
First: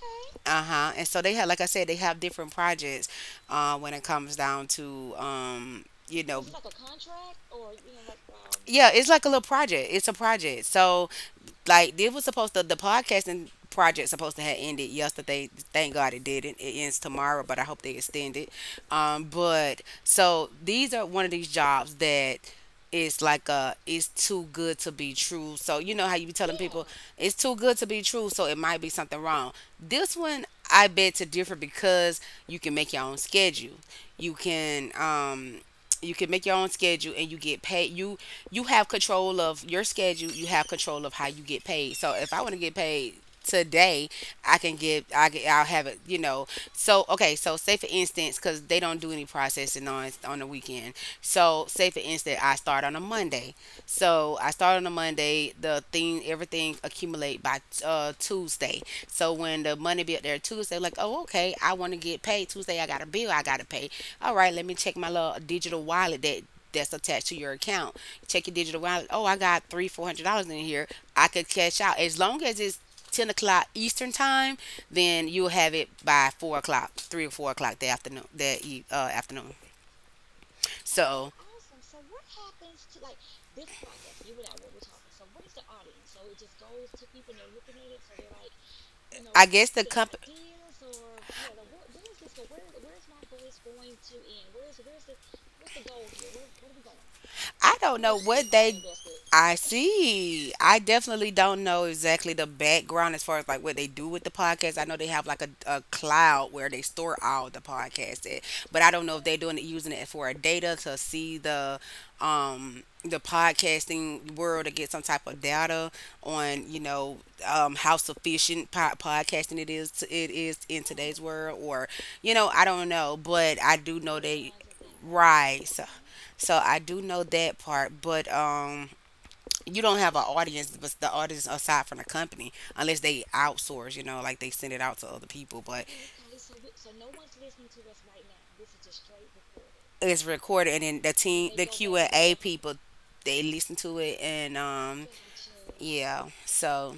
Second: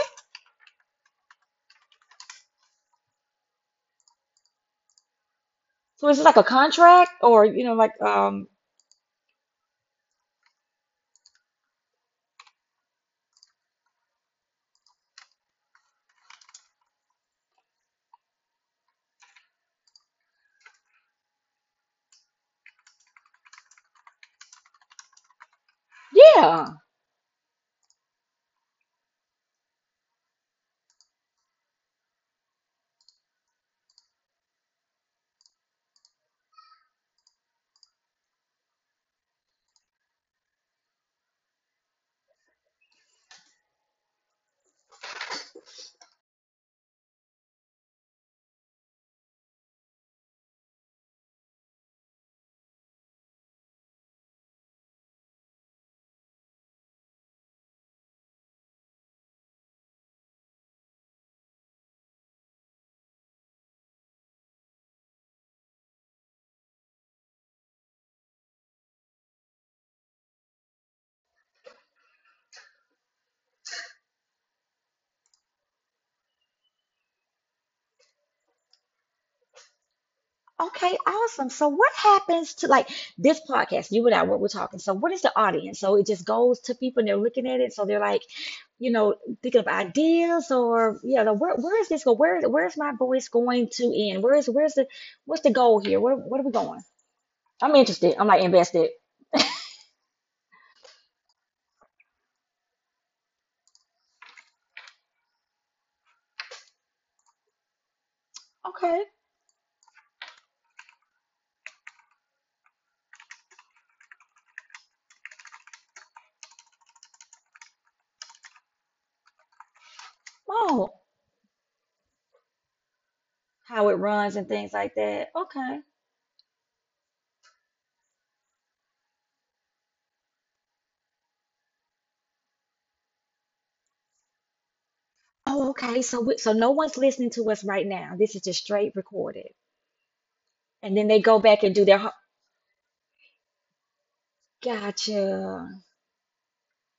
Speaker 1: uh-huh. And so they have, like I said, they have different projects when it comes down to,
Speaker 2: So is
Speaker 1: you
Speaker 2: it like a
Speaker 1: know,
Speaker 2: contract or you know?
Speaker 1: yeah, it's like a little project. It's a project. So like it was supposed to the podcasting project supposed to have ended yesterday. Thank God it didn't. It ends tomorrow, but I hope they extend it. But so these are one of these jobs that is like a it's too good to be true. So you know how you be telling
Speaker 2: Yeah.
Speaker 1: people yeah it's too good to be true, so it might be something wrong. This one I bet to differ because you can make your own schedule. You can um you can make your own schedule and you get paid. You have control of your schedule. You have control of how you get paid. So if I want to get paid today, I can get I get, I'll have it. You know. So okay. So say for instance, because they don't do any processing on the weekend. So say for instance, I start on a Monday. So I start on a Monday. The thing everything accumulate by Tuesday. So when the money be up there Tuesday, like, oh, okay, I want to get paid Tuesday. I got a bill I gotta pay. All right, let me check my little digital wallet that that's attached to your account. Check your digital wallet. Oh, I got three, $400 in here. I could cash out as long as it's 10 o'clock Eastern time. Then you'll have it by 4 o'clock, 3 or 4 o'clock the afternoon, that afternoon.
Speaker 2: Okay,
Speaker 1: So
Speaker 2: awesome. So what happens to like this podcast, you and I, what we're talking. So what is the audience? So it just goes to people and they're looking at it. So they're like, you know,
Speaker 1: I
Speaker 2: thinking of
Speaker 1: guess the company.
Speaker 2: ideas or you know, where is this go? Where's my voice going to end? Where's the what's the goal here? Where what are we going? I'm
Speaker 1: I don't
Speaker 2: interested.
Speaker 1: know
Speaker 2: I'm like
Speaker 1: what they.
Speaker 2: invested.
Speaker 1: I see. I definitely don't know exactly the background as far as like what they do with the podcast. I know they have like a cloud where they store all the podcasts at, but I
Speaker 2: Okay.
Speaker 1: don't know if they're doing it using it for a data to see the podcasting world to get some type of data on you know how sufficient podcasting it is to, it is in
Speaker 2: Oh,
Speaker 1: today's world or you know I don't know, but I
Speaker 2: how it
Speaker 1: do know
Speaker 2: runs and
Speaker 1: they
Speaker 2: things like that.
Speaker 1: right.
Speaker 2: Okay.
Speaker 1: So so I do know that part, but you don't have an audience, but the audience aside from the company, unless they outsource, you know, like they send it out to other people.
Speaker 2: Oh,
Speaker 1: But
Speaker 2: okay. So we, so no one's listening to us right now. This is just straight recorded.
Speaker 1: it's recorded, and
Speaker 2: And
Speaker 1: then
Speaker 2: then
Speaker 1: the
Speaker 2: they go
Speaker 1: team,
Speaker 2: back
Speaker 1: the
Speaker 2: and do
Speaker 1: Q
Speaker 2: their
Speaker 1: and
Speaker 2: ho-
Speaker 1: A people, they listen to it, and
Speaker 2: Gotcha.
Speaker 1: yeah.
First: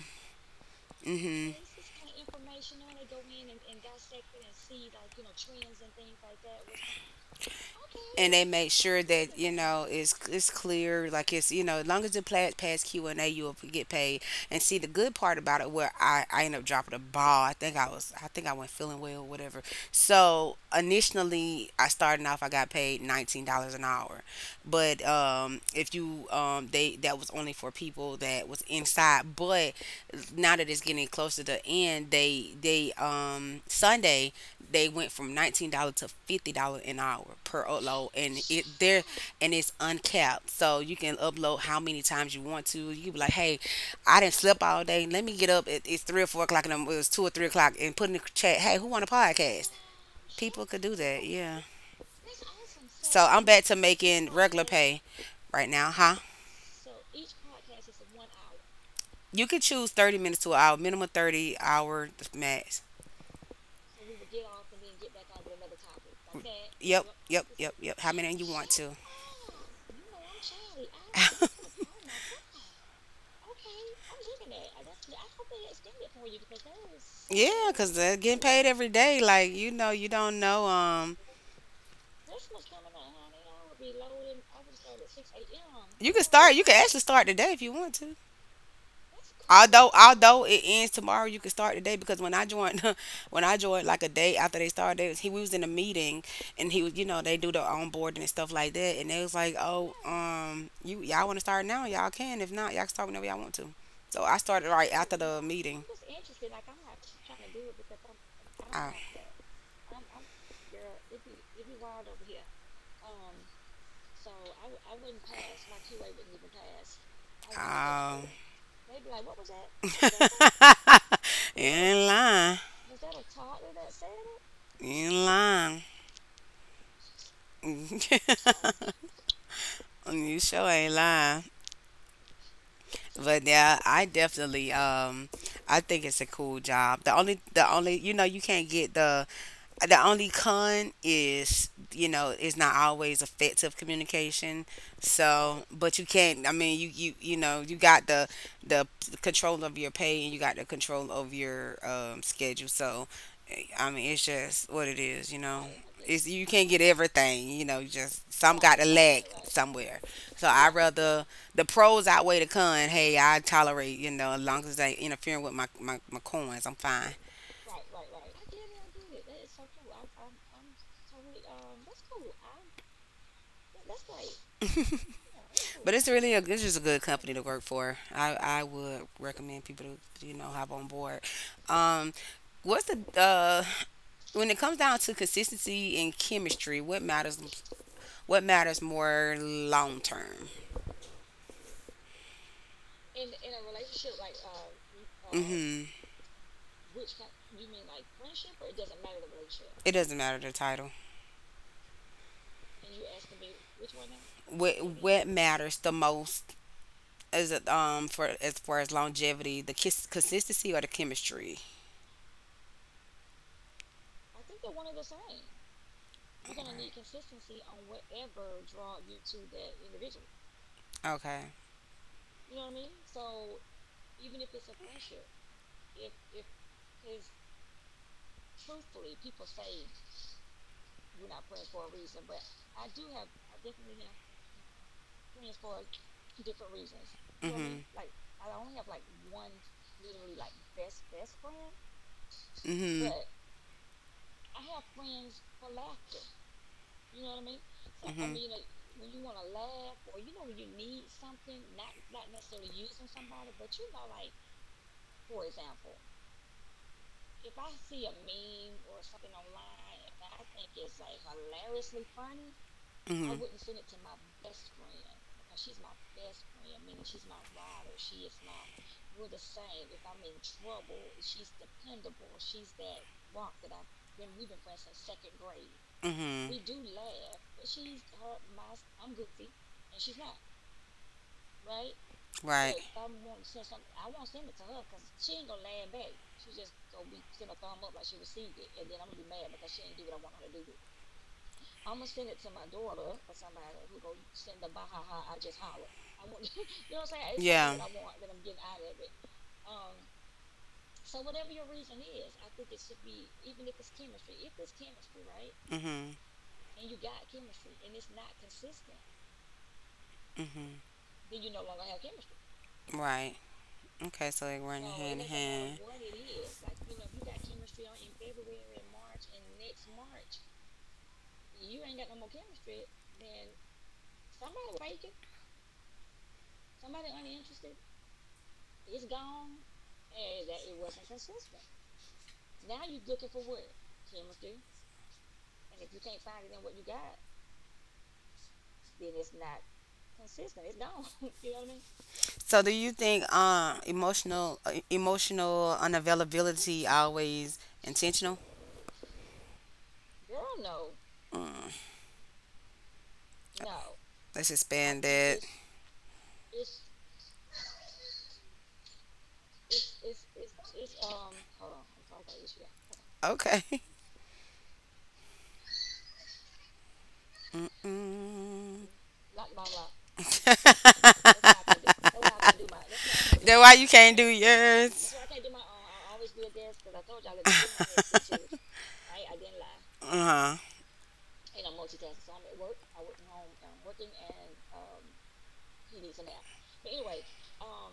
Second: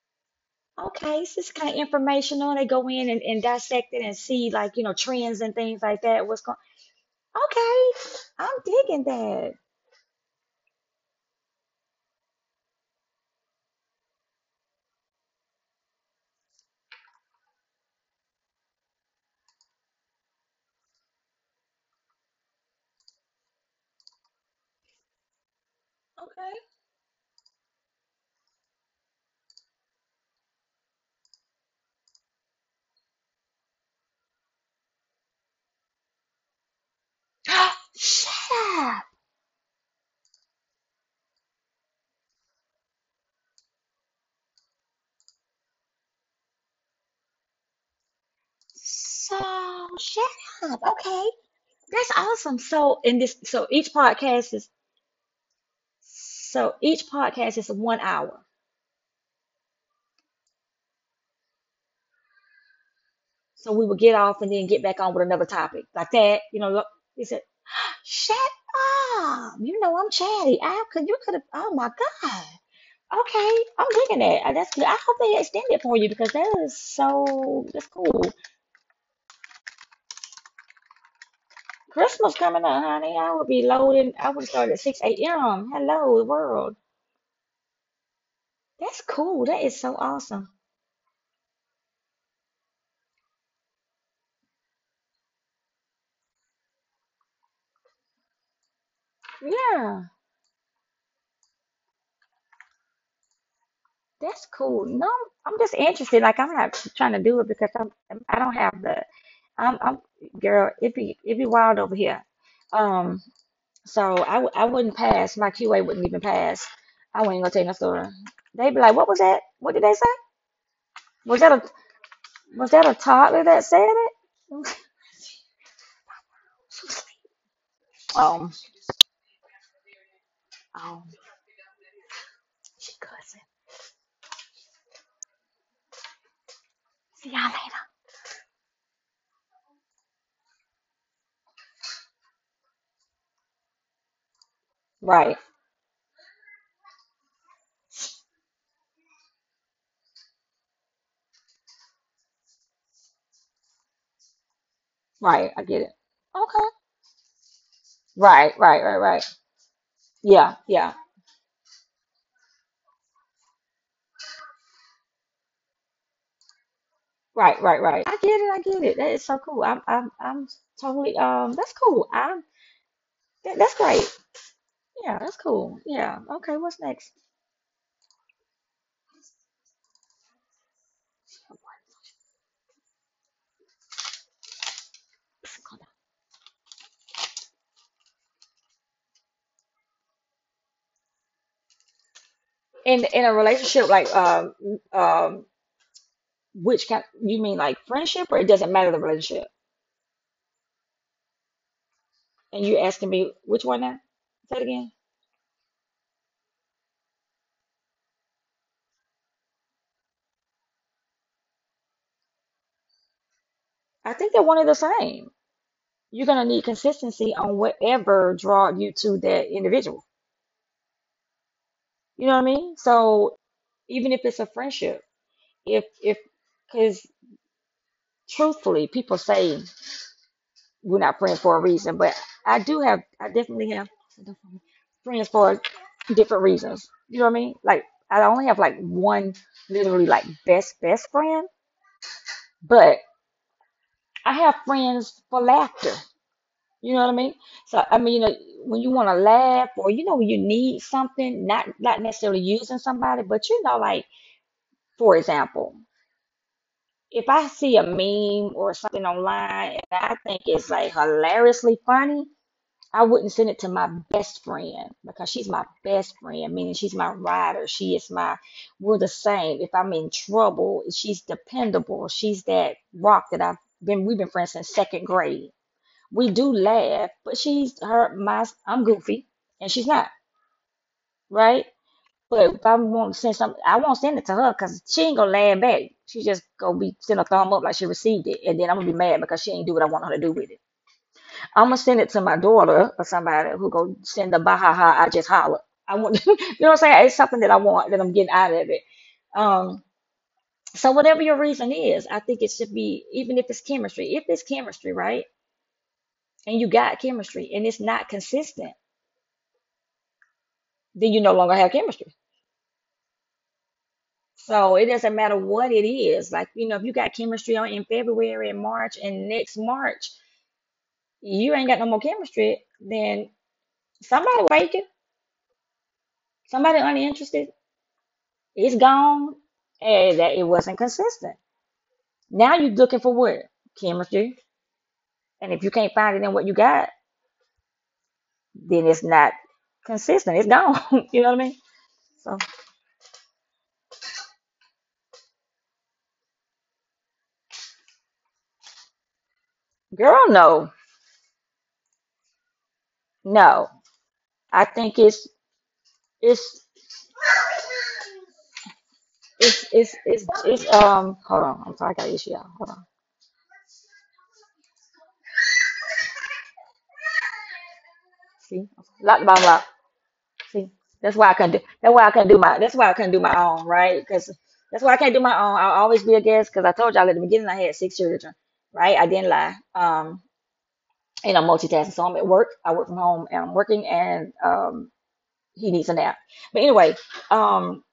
Speaker 2: Okay, so it's
Speaker 1: mhm,
Speaker 2: kind of informational. They go in and dissect it and see like, you know, trends and things like that. What's going okay.
Speaker 1: and they
Speaker 2: I'm
Speaker 1: make sure
Speaker 2: digging
Speaker 1: that
Speaker 2: that.
Speaker 1: it's clear, like it's, as long as it pass q&a, you'll get paid. And see, the good part about it where I ended up dropping a ball, I think I was, I think I went feeling well or whatever. So initially I started off, I got paid $19 an hour, but if you
Speaker 2: Okay.
Speaker 1: they, that was only for people that was inside. But now that it's getting closer to the end, they sunday they went from $19 to $50 an hour per upload,
Speaker 2: Shut
Speaker 1: and it
Speaker 2: up.
Speaker 1: there, and it's uncapped, so you can upload how many times you want to. You be like, hey, I didn't sleep all day. Let me get up. It, it's 3 or 4 o'clock, and I'm- it was 2 or 3 o'clock, and put in the chat, hey, who want a podcast?
Speaker 2: So shut
Speaker 1: People
Speaker 2: up.
Speaker 1: could do that,
Speaker 2: Okay.
Speaker 1: yeah.
Speaker 2: That's awesome. So in
Speaker 1: So
Speaker 2: this
Speaker 1: I'm
Speaker 2: so
Speaker 1: back to
Speaker 2: each
Speaker 1: making
Speaker 2: podcast
Speaker 1: regular
Speaker 2: is
Speaker 1: pay right now, huh?
Speaker 2: so each podcast is 1 hour.
Speaker 1: You could choose 30 minutes to an hour, minimum 30-hour max.
Speaker 2: So we would get off and then get back on with another topic like that. You know,
Speaker 1: Yep,
Speaker 2: he said,
Speaker 1: yep, yep, yep. How many
Speaker 2: "Shut
Speaker 1: you want to?
Speaker 2: up! You know I'm chatty. I could you could have. Oh my god." Okay, I'm digging that. That's good. I hope they extend it for you because that is so
Speaker 1: Yeah,
Speaker 2: that's
Speaker 1: cause they're
Speaker 2: cool.
Speaker 1: getting paid every day. Like, you don't know.
Speaker 2: Christmas coming up, honey. I would be loading. I would start at 6 a.m.
Speaker 1: You
Speaker 2: Hello,
Speaker 1: can start. You can
Speaker 2: world.
Speaker 1: actually start today if you want to.
Speaker 2: That's cool. That is
Speaker 1: Although,
Speaker 2: so
Speaker 1: although
Speaker 2: awesome.
Speaker 1: it ends tomorrow, you can start today because when I joined, when I joined like a day after they started, they was, he we was in a meeting, and he was, you know, they do the onboarding and stuff like that, and they was like, oh,
Speaker 2: Yeah.
Speaker 1: you y'all want to start now? Y'all can. If not, y'all can start whenever y'all want to. So I
Speaker 2: That's
Speaker 1: started
Speaker 2: cool.
Speaker 1: right
Speaker 2: No,
Speaker 1: after the
Speaker 2: I'm just
Speaker 1: meeting.
Speaker 2: interested. Like I'm not trying to do it because I'm I don't have
Speaker 1: I,
Speaker 2: the I'm girl. It be wild over here. Um, so I w- I wouldn't pass. My QA wouldn't even pass. I wouldn't go take no story.
Speaker 1: um,
Speaker 2: They'd be like, "What was that? What did they say? Was that
Speaker 1: you
Speaker 2: a
Speaker 1: ain't lying.
Speaker 2: was that a toddler that said it?"
Speaker 1: You ain't lying.
Speaker 2: Um,
Speaker 1: You sure ain't
Speaker 2: oh,
Speaker 1: lying.
Speaker 2: she cussing.
Speaker 1: But yeah, I definitely I think it's a cool job. The
Speaker 2: See
Speaker 1: only
Speaker 2: y'all
Speaker 1: the
Speaker 2: later.
Speaker 1: only you know, you can't get the only con is, you know, it's not always effective communication.
Speaker 2: Right,
Speaker 1: So, but you can't, I mean you know, you got the control of your pay, and you got the control of your schedule. So, I mean, it's just what it is, you
Speaker 2: right. I
Speaker 1: know.
Speaker 2: get it.
Speaker 1: It's, you
Speaker 2: Okay.
Speaker 1: can't get everything, you know. You just,
Speaker 2: Right,
Speaker 1: some got
Speaker 2: right,
Speaker 1: to
Speaker 2: right,
Speaker 1: lag
Speaker 2: right.
Speaker 1: somewhere. So
Speaker 2: Yeah,
Speaker 1: I
Speaker 2: yeah.
Speaker 1: rather, the pros outweigh the con. Hey, I tolerate, you know, as long as they interfering with my my coins, I'm fine.
Speaker 2: Right, right, right. I get it. I get it. That is so cool. I'm totally. That's cool. I'm. That's great. Yeah, that's cool.
Speaker 1: But it's
Speaker 2: Yeah.
Speaker 1: really a,
Speaker 2: Okay.
Speaker 1: it's just a
Speaker 2: What's
Speaker 1: good
Speaker 2: next?
Speaker 1: company to work for. I would recommend people to, you know, hop on board. Um, what's the when it comes down to consistency and chemistry, what matters, what matters more long term?
Speaker 2: In
Speaker 1: In
Speaker 2: a
Speaker 1: in a
Speaker 2: relationship, like
Speaker 1: relationship. Like,
Speaker 2: um, which kind? You mean like friendship, or it doesn't matter the relationship?
Speaker 1: It doesn't matter the title.
Speaker 2: And you asking me which one now? Say it
Speaker 1: What
Speaker 2: again.
Speaker 1: what matters the most, is it, for as far as longevity, the kiss, consistency or the chemistry?
Speaker 2: I think they're one and the same. You're gonna
Speaker 1: You're
Speaker 2: need
Speaker 1: gonna need to
Speaker 2: consistency on whatever draw you to that
Speaker 1: do
Speaker 2: individual.
Speaker 1: that. Okay.
Speaker 2: You know what I mean? So even if it's a friendship, if because truthfully, people say we're not friends for a reason, but I definitely have friends for different reasons. You know what I
Speaker 1: You're
Speaker 2: mean? Like,
Speaker 1: gonna
Speaker 2: I only have like one literally like best friend,
Speaker 1: Mhm.
Speaker 2: but
Speaker 1: Mhm.
Speaker 2: I have friends for laughter. You know what I mean? So, I
Speaker 1: But I
Speaker 2: mean, you
Speaker 1: Mhm.
Speaker 2: know,
Speaker 1: mean,
Speaker 2: when you want to laugh or, you know, when you need something, not necessarily using somebody, but you know, like, for example, if I see a meme or something online and I think it's like hilariously funny, I
Speaker 1: I
Speaker 2: wouldn't
Speaker 1: Mhm.
Speaker 2: send it to my best friend because she's my best friend, meaning she's my rider. She is my, we're the same. If I'm in trouble, she's dependable. She's that rock that I've been, we've been friends since second grade. We
Speaker 1: Mhm.
Speaker 2: do laugh, but she's her, my, I'm goofy and she's not, right? But if
Speaker 1: Right.
Speaker 2: I want to send something, I won't send it to her because she ain't gonna laugh back. She just gonna be send a thumb up like she received it, and then I'm gonna be mad because she ain't do what I want her to do with it. I'm gonna send it to my daughter or somebody who go send the bahaha. I just holler. I want, you know what I'm saying? It's something that I want that I'm getting out of it. Um, so whatever your reason is, I think it should be even if it's chemistry. If it's chemistry, right,
Speaker 1: Mhm.
Speaker 2: and you got chemistry and it's not consistent,
Speaker 1: Mhm.
Speaker 2: then you no longer have chemistry.
Speaker 1: Right. Okay, so they
Speaker 2: So
Speaker 1: run.
Speaker 2: it doesn't matter what it is. Like you know, if you got chemistry on in February and March, and next March you ain't got no more chemistry, then somebody faking, somebody uninterested, it's gone and that it wasn't consistent. Now you're looking for what? Chemistry. And if you can't find it in what you got, then it's not consistent. It's gone. You know what I mean? So
Speaker 1: So do you think emotional emotional unavailability always intentional?
Speaker 2: girl, no.
Speaker 1: Mm,
Speaker 2: No.
Speaker 1: let's
Speaker 2: I think
Speaker 1: expand
Speaker 2: it's
Speaker 1: that.
Speaker 2: it's it's hold on, I'm sorry I got an issue y'all. Hold on.
Speaker 1: Okay.
Speaker 2: See?
Speaker 1: Mm-mm.
Speaker 2: Lock the bottom lock. See? That's why I couldn't do that's why I couldn't do my
Speaker 1: Then
Speaker 2: own,
Speaker 1: why you
Speaker 2: right?
Speaker 1: can't do
Speaker 2: Because that's why I
Speaker 1: yours?
Speaker 2: can't do my own. I'll always be a guest because I told y'all at the beginning I had six children, right? I didn't lie. Um,
Speaker 1: Uh-huh.
Speaker 2: you know, multitasking. So I'm at work. I work from home and I'm working and he needs a nap. But anyway, um,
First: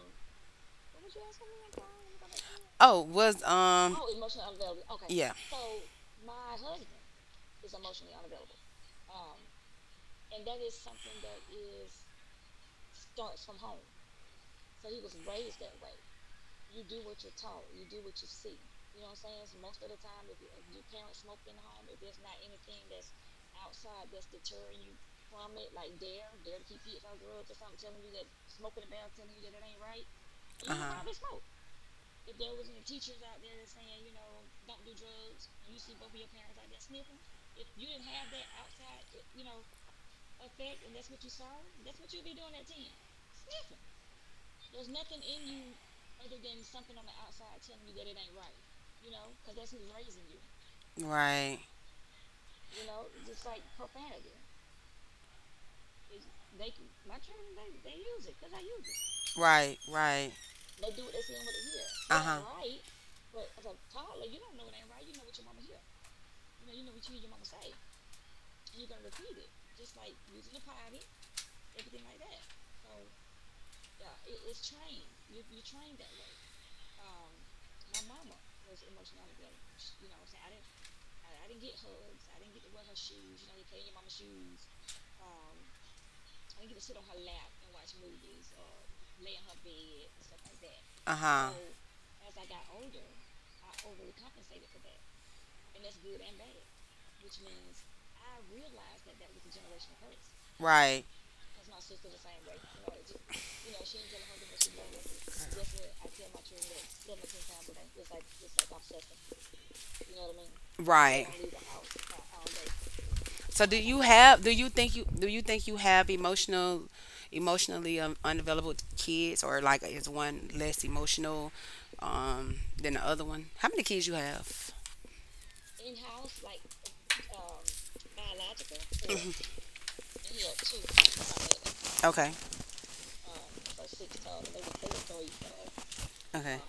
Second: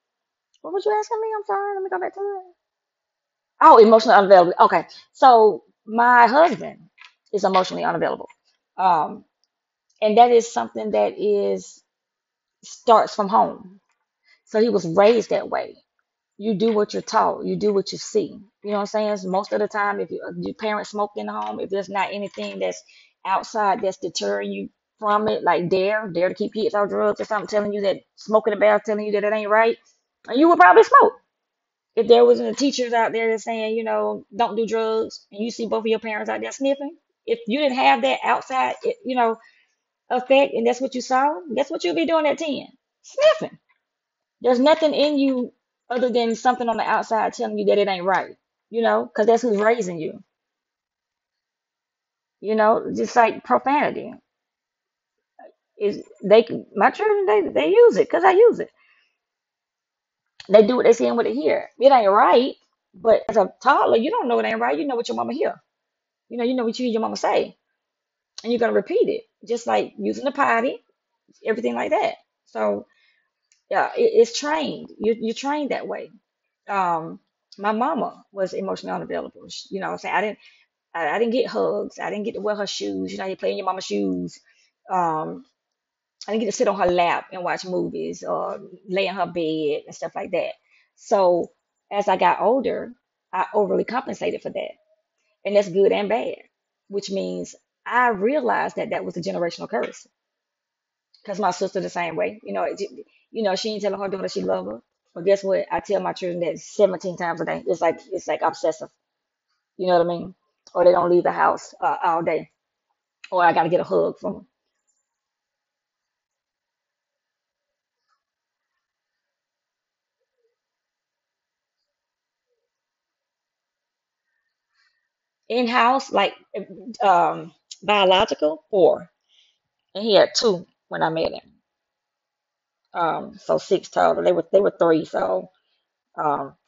Speaker 2: what was you asking me? I'm sorry, let me go back to that.
Speaker 1: Oh, was
Speaker 2: Oh, emotionally unavailable. Okay.
Speaker 1: yeah.
Speaker 2: So my husband is emotionally unavailable. Um, and that is something that is starts from home. So he was raised that way. You do what you're taught. You do what you see. You know what I'm saying? It's most of the time, if you, your parents smoke in the home, if there's not anything that's outside that's deterring you from it, like dare to keep kids on drugs or something, telling you that smoking in the bath, telling you that it ain't right, you would probably smoke.
Speaker 1: Uh-huh.
Speaker 2: If there wasn't teachers out there that's saying, you know, don't do drugs, and you see both of your parents out there sniffing, if you didn't have that outside, you know, effect, and that's what you saw, guess what you'll be doing at 10? Sniffing there's nothing in you other than something on the outside telling you that it ain't right, you know, because that's who's raising you,
Speaker 1: Right.
Speaker 2: you know, just like profanity. Is they can- my children they use it because I use it.
Speaker 1: Right, right.
Speaker 2: They do what they see and what they hear. It ain't
Speaker 1: Uh-huh.
Speaker 2: right, but as a toddler, you don't know it ain't right. You know what your mama hear. You know what you hear your mama say, and you're gonna repeat it, just like using the potty, everything like that. So yeah, it's trained. You're trained that way. Um, my mama was emotionally unavailable. She, you know, what I'm saying I didn't get hugs. I didn't get to wear her shoes. You know, you play in your mama's shoes. Um, I didn't get to sit on her lap and watch movies or lay in her bed and stuff like that.
Speaker 1: Uh-huh.
Speaker 2: So as I got older, I overly compensated for that. And that's good and bad, which means I realized that that was a generational curse
Speaker 1: Right.
Speaker 2: because my sister the same way. You know, it, you know, she ain't telling her daughter she love her. But guess what? I tell my children that 17 times a day. It's like obsessive. You know what I mean? Or they don't leave
Speaker 1: Right.
Speaker 2: the house all day or I
Speaker 1: So
Speaker 2: got to
Speaker 1: do
Speaker 2: get a
Speaker 1: you
Speaker 2: hug
Speaker 1: have,
Speaker 2: from
Speaker 1: do you think you, do you think you have emotional, emotionally unavailable kids, or like is one less emotional than the other one? How many kids you have?
Speaker 2: in house, like um, biological, four, and he had two when I met him.
Speaker 1: Okay.
Speaker 2: So six total. They were three. So um,
Speaker 1: Okay.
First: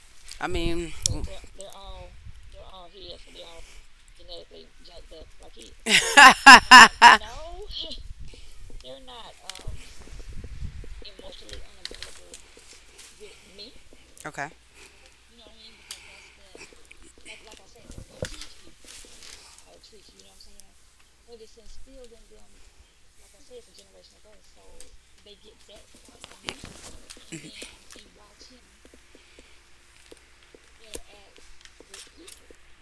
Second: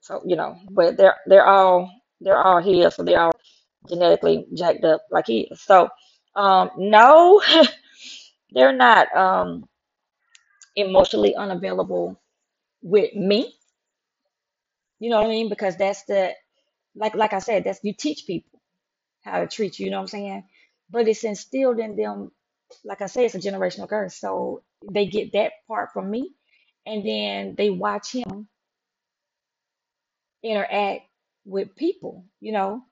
Speaker 2: so you
Speaker 1: I
Speaker 2: know,
Speaker 1: mean,
Speaker 2: but they're they're all they're all here so they're all genetically jacked up like he is. So no, they're not emotionally unavailable with me.
Speaker 1: okay.
Speaker 2: You know what I mean? Because that's the like I said, that's you teach people how to treat you, you know what I'm saying? But it's instilled in them, like I say, it's a generational curse. So they get that part from me, and then they watch him interact with people, you know,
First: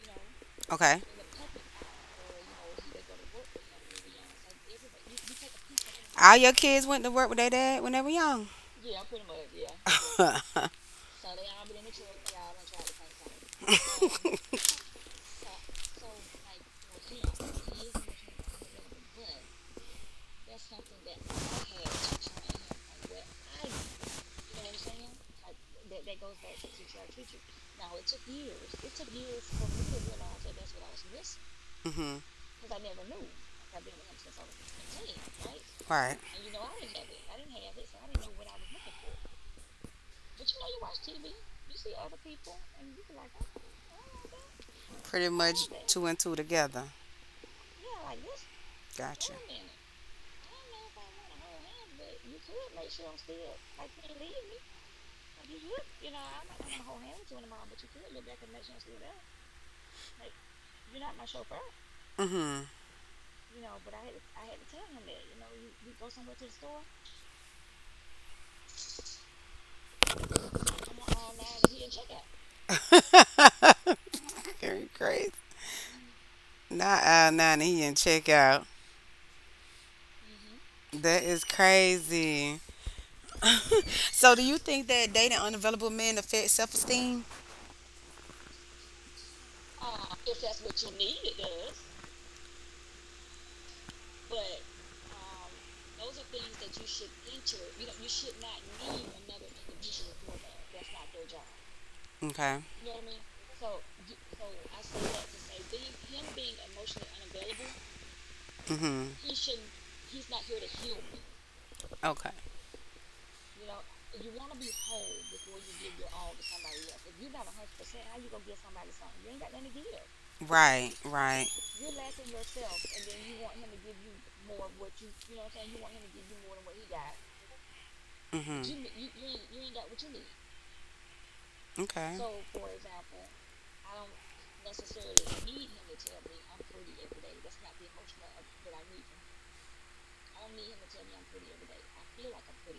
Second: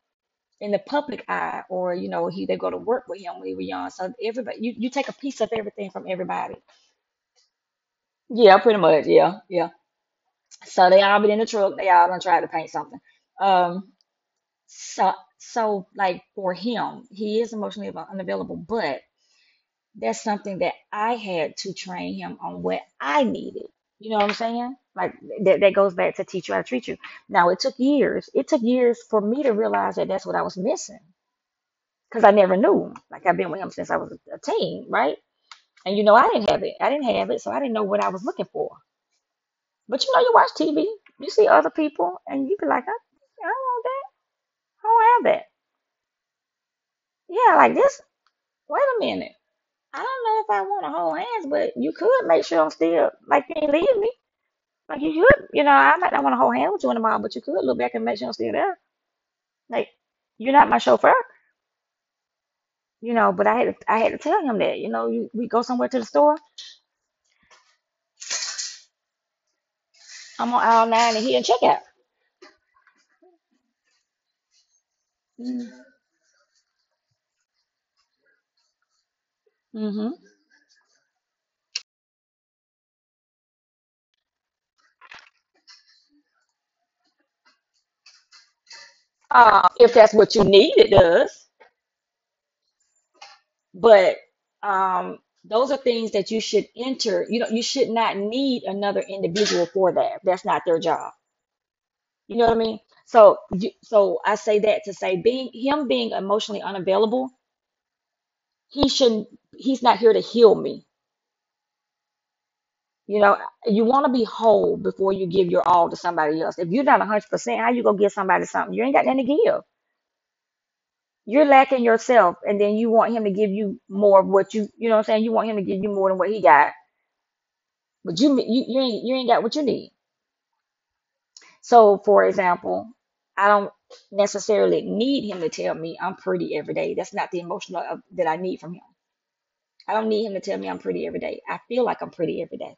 Speaker 2: in the
Speaker 1: Okay.
Speaker 2: public eye, or you know, he they go to work with him when he was young. So everybody, you take a piece of everything from
Speaker 1: All your
Speaker 2: everybody.
Speaker 1: kids went to work with their dad when they were young.
Speaker 2: Yeah, pretty much. Yeah, yeah. So they all been in the truck. They all done tried to paint something. Um, so like for him, he is unavailable, but that's something that I had to train him on what I needed. You know what I'm saying? Like that goes back to teach you how to treat you. Now it took years. It took years for me to realize that that's what I was missing
Speaker 1: Mhm.
Speaker 2: because I never knew. Like I've been with him since I was a teen, right? And you know
Speaker 1: Right.
Speaker 2: I didn't have it. I didn't have it, so I didn't know what I was looking for. But you know, you watch TV, you see other people, and you be like, I don't want that. I don't
Speaker 1: Pretty
Speaker 2: have that.
Speaker 1: much two and two together.
Speaker 2: Yeah, like this. Wait a
Speaker 1: Gotcha.
Speaker 2: minute. I don't know if I want to hold hands, but you could make sure I'm still like you ain't leave me. Like you could, you know, I might not want to hold hands with you in the mall, but you could look back and make sure I'm still there. Like you're not my chauffeur,
Speaker 1: Mhm.
Speaker 2: you know. But I had to tell him that, you know, we go somewhere to the store. I'm on aisle nine and he in checkout.
Speaker 1: Very crazy. Nah, nah, he didn't check out.
Speaker 2: Mm-hmm.
Speaker 1: That is crazy. So, do you think that dating unavailable men affects self esteem?
Speaker 2: If that's what you need, it does. But um, those are things that you should enter. You know, you should not need another individual for that. That's not their job. You know what I
Speaker 1: Okay.
Speaker 2: mean? So, so I say that to say being emotionally unavailable, he
Speaker 1: Mm-hmm.
Speaker 2: shouldn't, he's not here to heal me.
Speaker 1: Okay.
Speaker 2: You know, you want to be whole before you give your all to somebody else. If you're not 100%, how you gonna give somebody something? You ain't got nothing to give.
Speaker 1: Right.
Speaker 2: You're
Speaker 1: Right.
Speaker 2: lacking yourself, and then you want him to give you more of what you know what I'm saying, you want him to give you more than what he got. But
Speaker 1: Mm-hmm. You, you,
Speaker 2: you
Speaker 1: you,
Speaker 2: ain't
Speaker 1: ain't,
Speaker 2: got what
Speaker 1: you
Speaker 2: you
Speaker 1: ain't got
Speaker 2: need.
Speaker 1: what you need.
Speaker 2: So
Speaker 1: Okay.
Speaker 2: for
Speaker 1: So, for
Speaker 2: example,
Speaker 1: example,
Speaker 2: I don't necessarily need him to tell me I'm pretty every day. That's not the emotional that I need from him. I don't need him to tell me I'm pretty every day. I feel like I'm pretty every day.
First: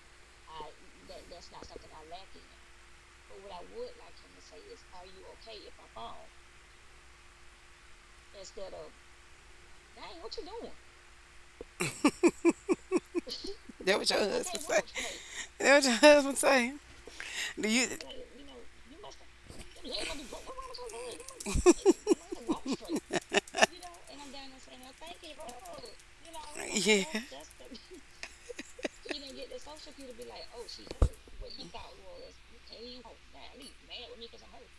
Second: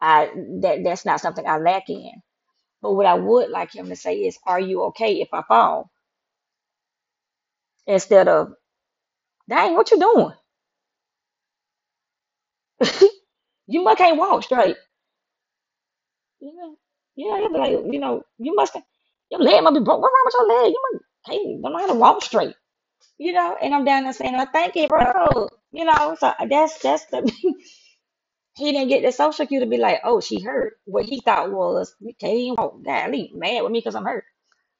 Speaker 2: I that that's not something I lack in. But what I would like him to say is, "Are you okay if I fall?" Instead of, "Dang, what you doing? You must
Speaker 1: That what
Speaker 2: can't
Speaker 1: your okay,
Speaker 2: walk
Speaker 1: husband
Speaker 2: straight."
Speaker 1: say. Well, hey, That what your husband
Speaker 2: You know,
Speaker 1: say.
Speaker 2: you he'll be
Speaker 1: Do you?
Speaker 2: like, you know,
Speaker 1: You know,
Speaker 2: you must
Speaker 1: you must
Speaker 2: your leg must be broke. What's wrong with your leg? You must can't don't know how to walk straight. You know,
Speaker 1: have,
Speaker 2: and
Speaker 1: you
Speaker 2: I'm down
Speaker 1: know,
Speaker 2: there
Speaker 1: and I'm
Speaker 2: saying, "Oh,
Speaker 1: down there
Speaker 2: thank
Speaker 1: saying,
Speaker 2: you,
Speaker 1: well, thank you,
Speaker 2: bro."
Speaker 1: oh,
Speaker 2: You know, so
Speaker 1: you know, yeah,
Speaker 2: that's the he didn't get the social cue to be like, "Oh, she hurt." What he thought was, "You can't even walk." Golly, mad with me because I'm hurt.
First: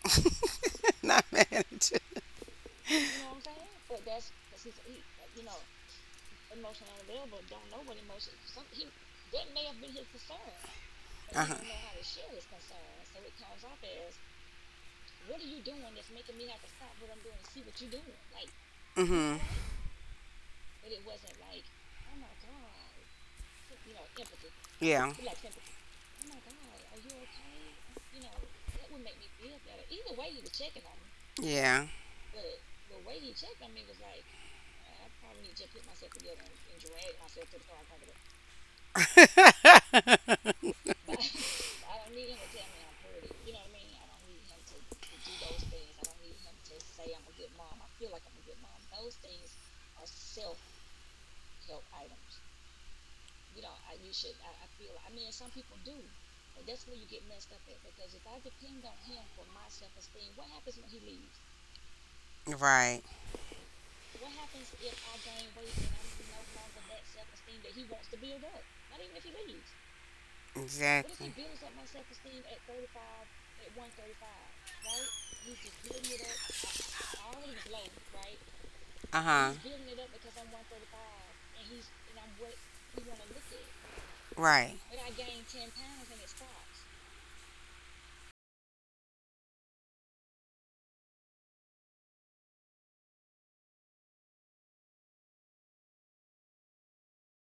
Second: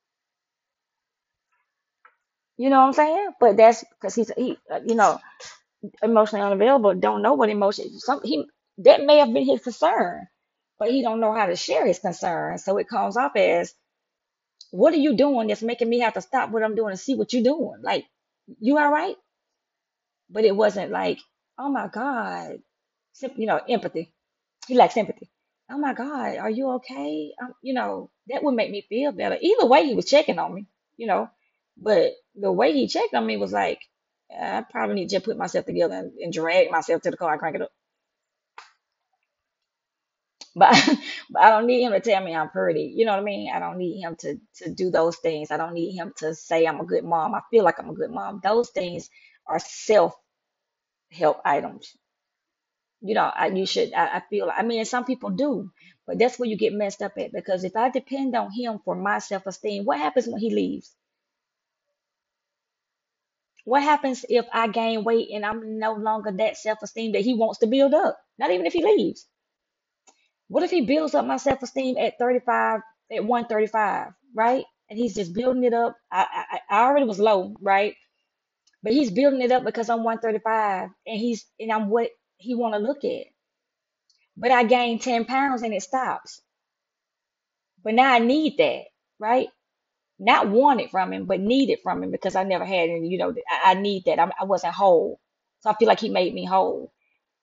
Speaker 1: that's the, not mad at.
Speaker 2: You know what I'm saying? But that's because you know. Emotionally unavailable, don't know what emotion some he, that may have been his concern, but he don't know
Speaker 1: Uh
Speaker 2: how
Speaker 1: huh.
Speaker 2: to share his concern, so it comes off as what are you doing that's making me have to stop what I'm doing and see what you're doing. Like you all right?
Speaker 1: Mhm.
Speaker 2: But it wasn't like oh my god, you know. Empathy, he lacks
Speaker 1: Yeah.
Speaker 2: empathy. Oh my god, are you okay? You know, that would make me feel better. Either way, he was checking on me, you know.
Speaker 1: Yeah.
Speaker 2: But the way he checked on me was like, "Yeah, I probably need to just put myself together and drag myself to the car and crank it up." But, but I don't need him to tell me I'm pretty. You know what I mean? I don't need him to do those things. I don't need him to say I'm a good mom. I feel like I'm a good mom. Those things are self-help items. You know, I you should I feel I mean, and some people do, but that's where you get messed up at, because if I depend on him for my self-esteem, what happens when he leaves?
Speaker 1: Right.
Speaker 2: What happens if I gain weight and I'm no longer that self-esteem that he wants to build up? Not even if he leaves. What if he builds up
Speaker 1: Exactly.
Speaker 2: my self esteem at 35, at 135, right? And he's just building it up. I already was low, right? But he's
Speaker 1: Uh
Speaker 2: building
Speaker 1: huh.
Speaker 2: it up because I'm 135 and he's and I'm what he want to look at. But I
Speaker 1: Right.
Speaker 2: gained 10 pounds and it stops. But now I need that, right? Not want it from him, but need it from him, because I never had any, you know, I need that. I wasn't whole. So I feel like he made me whole.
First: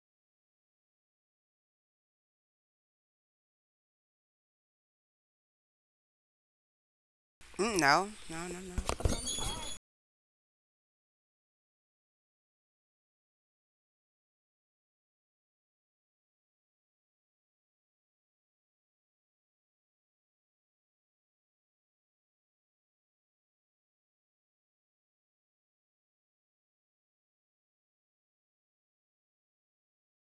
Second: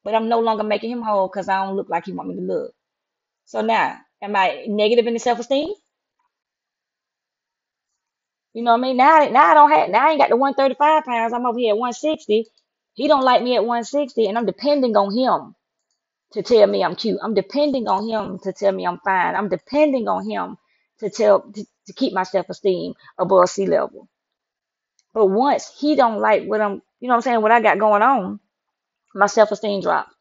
Speaker 2: But I'm no longer making him whole because I don't look like he want me to look. So now, am I negative in the self-esteem?
Speaker 1: Mm, no. No. No.
Speaker 2: You know what I mean?
Speaker 1: No.
Speaker 2: Now I don't have, now I ain't got the 135 pounds. I'm over here at 160. He don't like me at 160, and I'm depending on him to tell me I'm cute. I'm depending on him to tell me I'm fine. I'm depending on him to keep my self-esteem above sea level. But once he don't like what you know what I'm saying, what I got going on, my self-esteem drops.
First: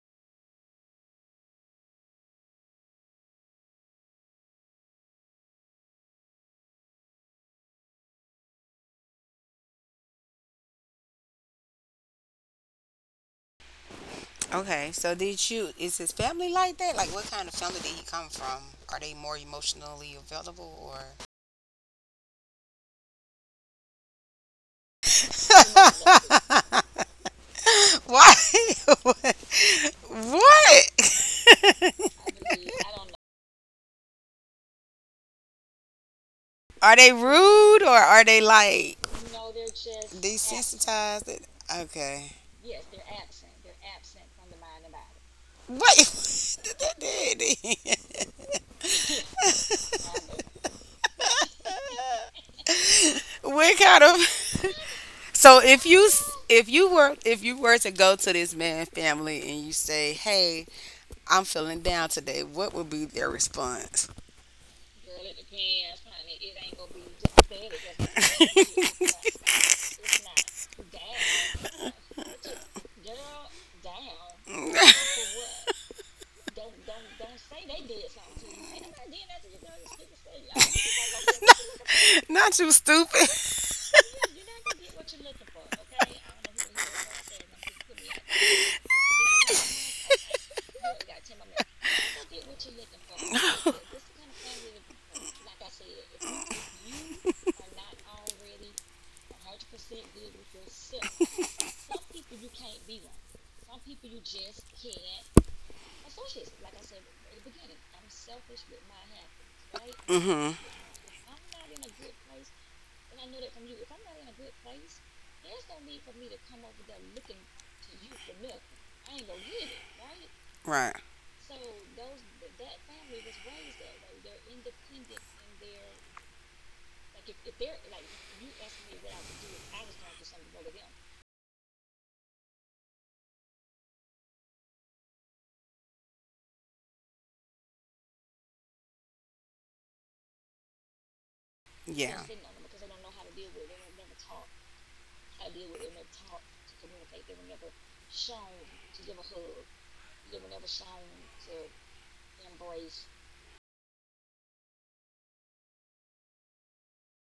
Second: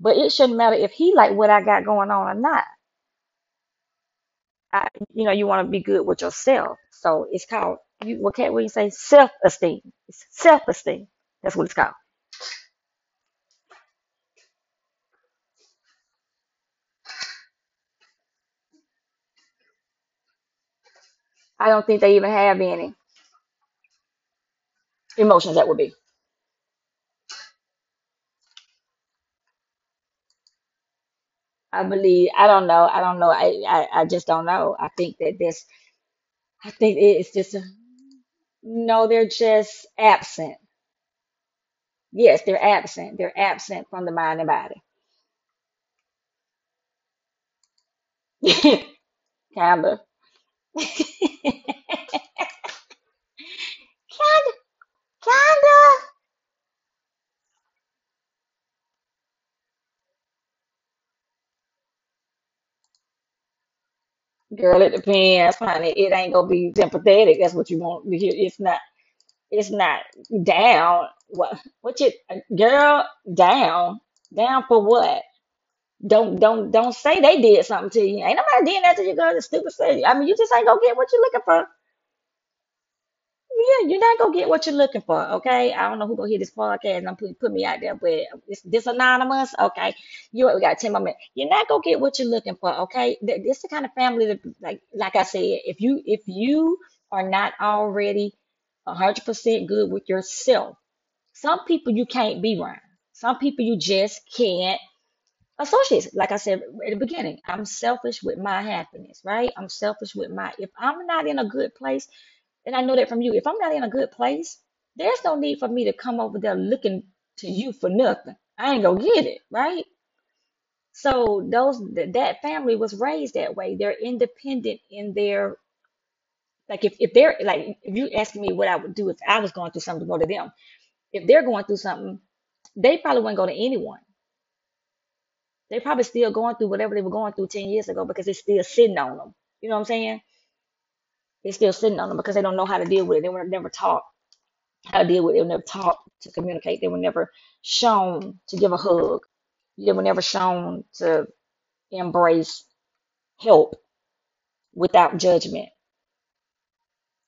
Speaker 2: But it shouldn't matter if he like what I got going on or not. I, you know, you want to be good with yourself. So it's called you. What can not we say? Self esteem. It's self esteem. That's what it's called.
Speaker 1: Okay. So did you? Is his family like that? Like, what kind of family did he come from? Are they more emotionally available or?
Speaker 2: I don't think they even have any emotions. That would be.
Speaker 1: Why? What?
Speaker 2: I believe. I don't know. I don't know. I just don't know. I think that this. I think
Speaker 1: Are they
Speaker 2: it's just. A,
Speaker 1: rude, or are they like
Speaker 2: no, they're just absent.
Speaker 1: desensitized? Okay.
Speaker 2: Yes, they're absent. They're absent from the mind and body.
Speaker 1: What?
Speaker 2: Kinda. Kinda.
Speaker 1: What kind of? So
Speaker 2: Kinda.
Speaker 1: if if you were, if you were to go to this man family and you say, "Hey, I'm feeling down today," what would be their response?
Speaker 2: Girl, it depends, honey. It ain't gonna be sympathetic. That's what you want to hear. It's not. It's not down. What? Girl? Down? Down
Speaker 1: gonna do.
Speaker 2: for
Speaker 1: Like,
Speaker 2: what?
Speaker 1: for
Speaker 2: Don't say they did something to you. Ain't nobody did that to you, girl. It's stupid. Say. I mean, you just ain't gonna get what you are looking for.
Speaker 1: not you stupid.
Speaker 2: Yeah,
Speaker 1: Get
Speaker 2: you're not gonna get what you're looking for, okay? I don't know who gonna hear this podcast and I'm put me out there, but this anonymous, okay? You we got ten more minutes. You're not gonna get what
Speaker 1: there.
Speaker 2: you're looking for, okay? This the kind of family that, like I said, if you are not already 100% good with yourself, some people you can't be around. Some people you just can't associate. Like I said at the beginning, I'm selfish with my happiness, right? I'm
Speaker 1: Of
Speaker 2: selfish
Speaker 1: family
Speaker 2: with my.
Speaker 1: that
Speaker 2: If
Speaker 1: mhm.
Speaker 2: I'm not in a good place. And I know that from you. If I'm not in a good place, there's no need for me to come over there looking to you for nothing. I ain't gonna get it, right?
Speaker 1: Right.
Speaker 2: So that family was raised that way. They're independent in their like if they're like if you ask me what I would do if I was going through something to go to them, if they're going through something, they probably wouldn't go to anyone. They probably still going through whatever they were going through 10 years ago because it's still sitting on them. You know what I'm saying? It's still sitting on them because they don't know how to deal with it. They were never taught I deal with. They were never taught to communicate. They were never shown to give a hug. They were never shown to embrace, help without judgment.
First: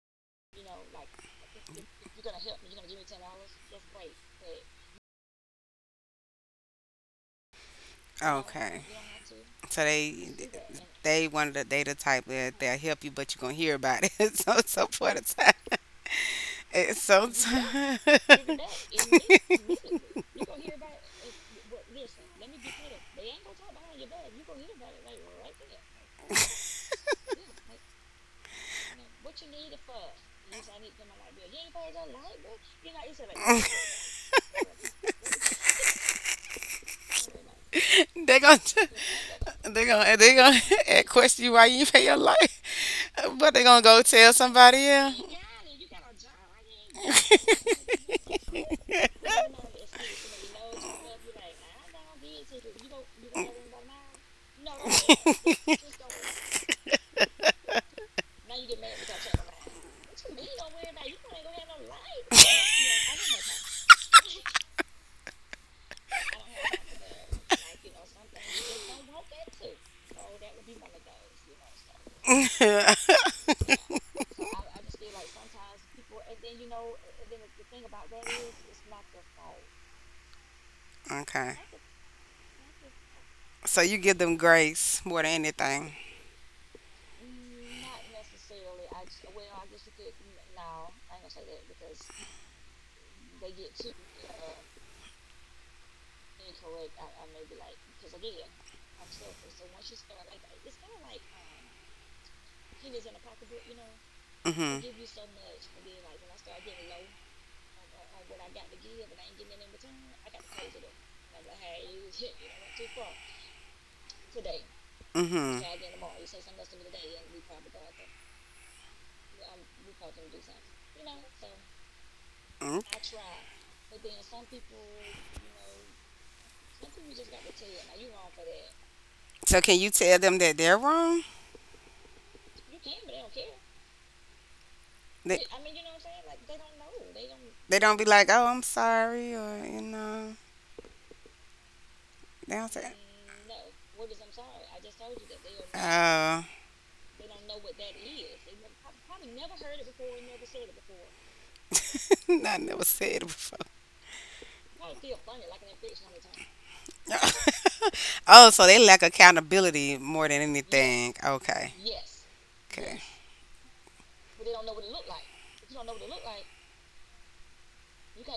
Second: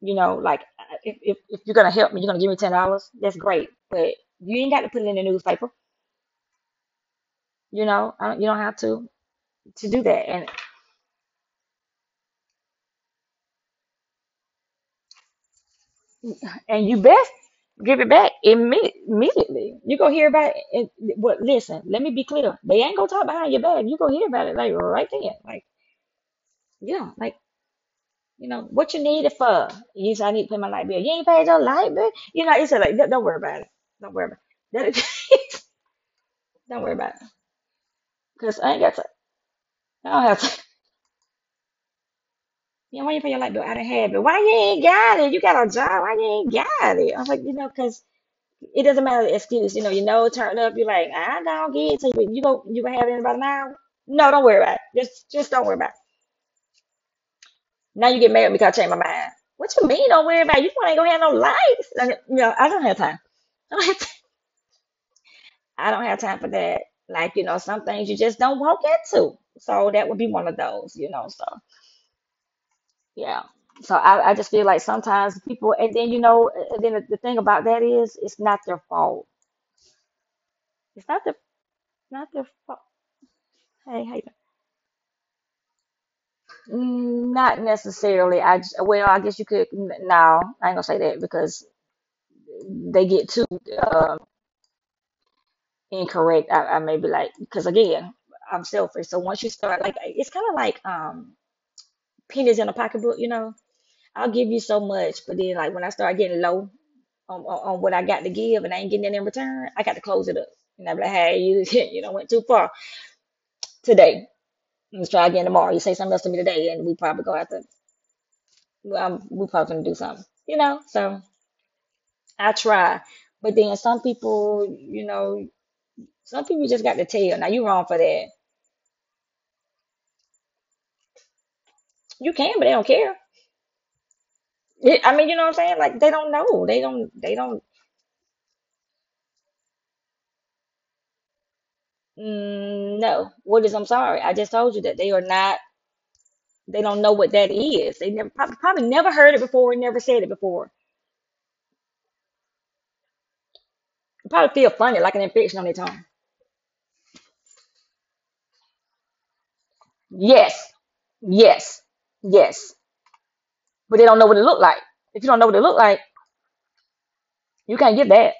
Speaker 2: You know, like if you're gonna help me, you're gonna give me $10. That's great, but you ain't got to put it in the newspaper. You know, I don't, you don't have to
Speaker 1: So
Speaker 2: do
Speaker 1: they
Speaker 2: that,
Speaker 1: they wanted the, they the type that they'll help you, but you're gonna hear about it. So, so for the time. It
Speaker 2: and you
Speaker 1: give
Speaker 2: best
Speaker 1: sometimes.
Speaker 2: give it back immediately. You go hear about it. Well, listen, let me be clear. They ain't gonna talk behind your back. You gonna hear about it like right then. Like yeah, like you know, what you need it for? You said I need to pay my light bill. You ain't paid your light bill. You know, you just like don't worry about it. Don't worry about it. Don't worry about it.
Speaker 1: they gonna
Speaker 2: Cause I ain't got to.
Speaker 1: they
Speaker 2: I
Speaker 1: gonna
Speaker 2: don't
Speaker 1: they
Speaker 2: have
Speaker 1: gonna
Speaker 2: to.
Speaker 1: question you why you ain't pay your life,
Speaker 2: You know, why you pay your
Speaker 1: but
Speaker 2: light
Speaker 1: they
Speaker 2: bill? I
Speaker 1: gonna
Speaker 2: don't
Speaker 1: go
Speaker 2: have it.
Speaker 1: tell
Speaker 2: Why you ain't
Speaker 1: somebody else.
Speaker 2: got it? You got a job. Why you ain't got it? I was like, cause it doesn't matter the excuse. Turn up. You're like, I don't get it. So you go, you gonna have it in about an hour. No, don't worry about it. Just don't worry about it. Now you get mad because I changed my mind. What you mean? Don't worry about it. You ain't gonna have no lights. Like, you know, I don't have time. I don't have I don't have time for that. Like, you know, some things you just don't walk into. So that would be one of those, you know. So yeah. So I just feel like sometimes people, and then you know, and then the thing about that is, it's not their fault. It's not their
Speaker 1: Okay.
Speaker 2: Not their fault.
Speaker 1: So you
Speaker 2: Hey,
Speaker 1: give
Speaker 2: hey.
Speaker 1: them grace more than anything.
Speaker 2: Mm, not necessarily. Well, I guess you could. No, I ain't gonna say that because they get too um, incorrect. I may be like, because again, I'm selfish. So once you start, like, it's kind of like pennies in a pocketbook, you know, I'll give you
Speaker 1: Mhm.
Speaker 2: so much, but then like when I start getting low on, on what I got to give and I ain't getting it in return, I got to close it up. And I'm like, hey, you went too far today. Let's try again
Speaker 1: Mhm.
Speaker 2: tomorrow. You say something else to me today, and we probably go out to well, we probably gonna do something, you know. So I
Speaker 1: Mm.
Speaker 2: try, but then some people, you know, some people just got to tell. Now you wrong for that.
Speaker 1: So can you tell them that they're wrong?
Speaker 2: You can, but they don't care. Yeah, I mean, you
Speaker 1: They
Speaker 2: know what I'm saying? Like they don't know. They don't. They don't.
Speaker 1: they don't be like, "Oh, I'm sorry," or you know, they don't say,
Speaker 2: Mm, no. What is? I'm
Speaker 1: "Oh,
Speaker 2: sorry. I just told you that they are not. They don't know what that is. They never probably never heard it before, never said it before.
Speaker 1: I never said it before."
Speaker 2: It probably feel funny, like an infection on their tongue.
Speaker 1: Oh, so they lack accountability more than
Speaker 2: Yes,
Speaker 1: anything. Okay.
Speaker 2: yes, yes.
Speaker 1: Okay.
Speaker 2: But they don't know what it looked like. If you don't know what it looked like, you can't get that.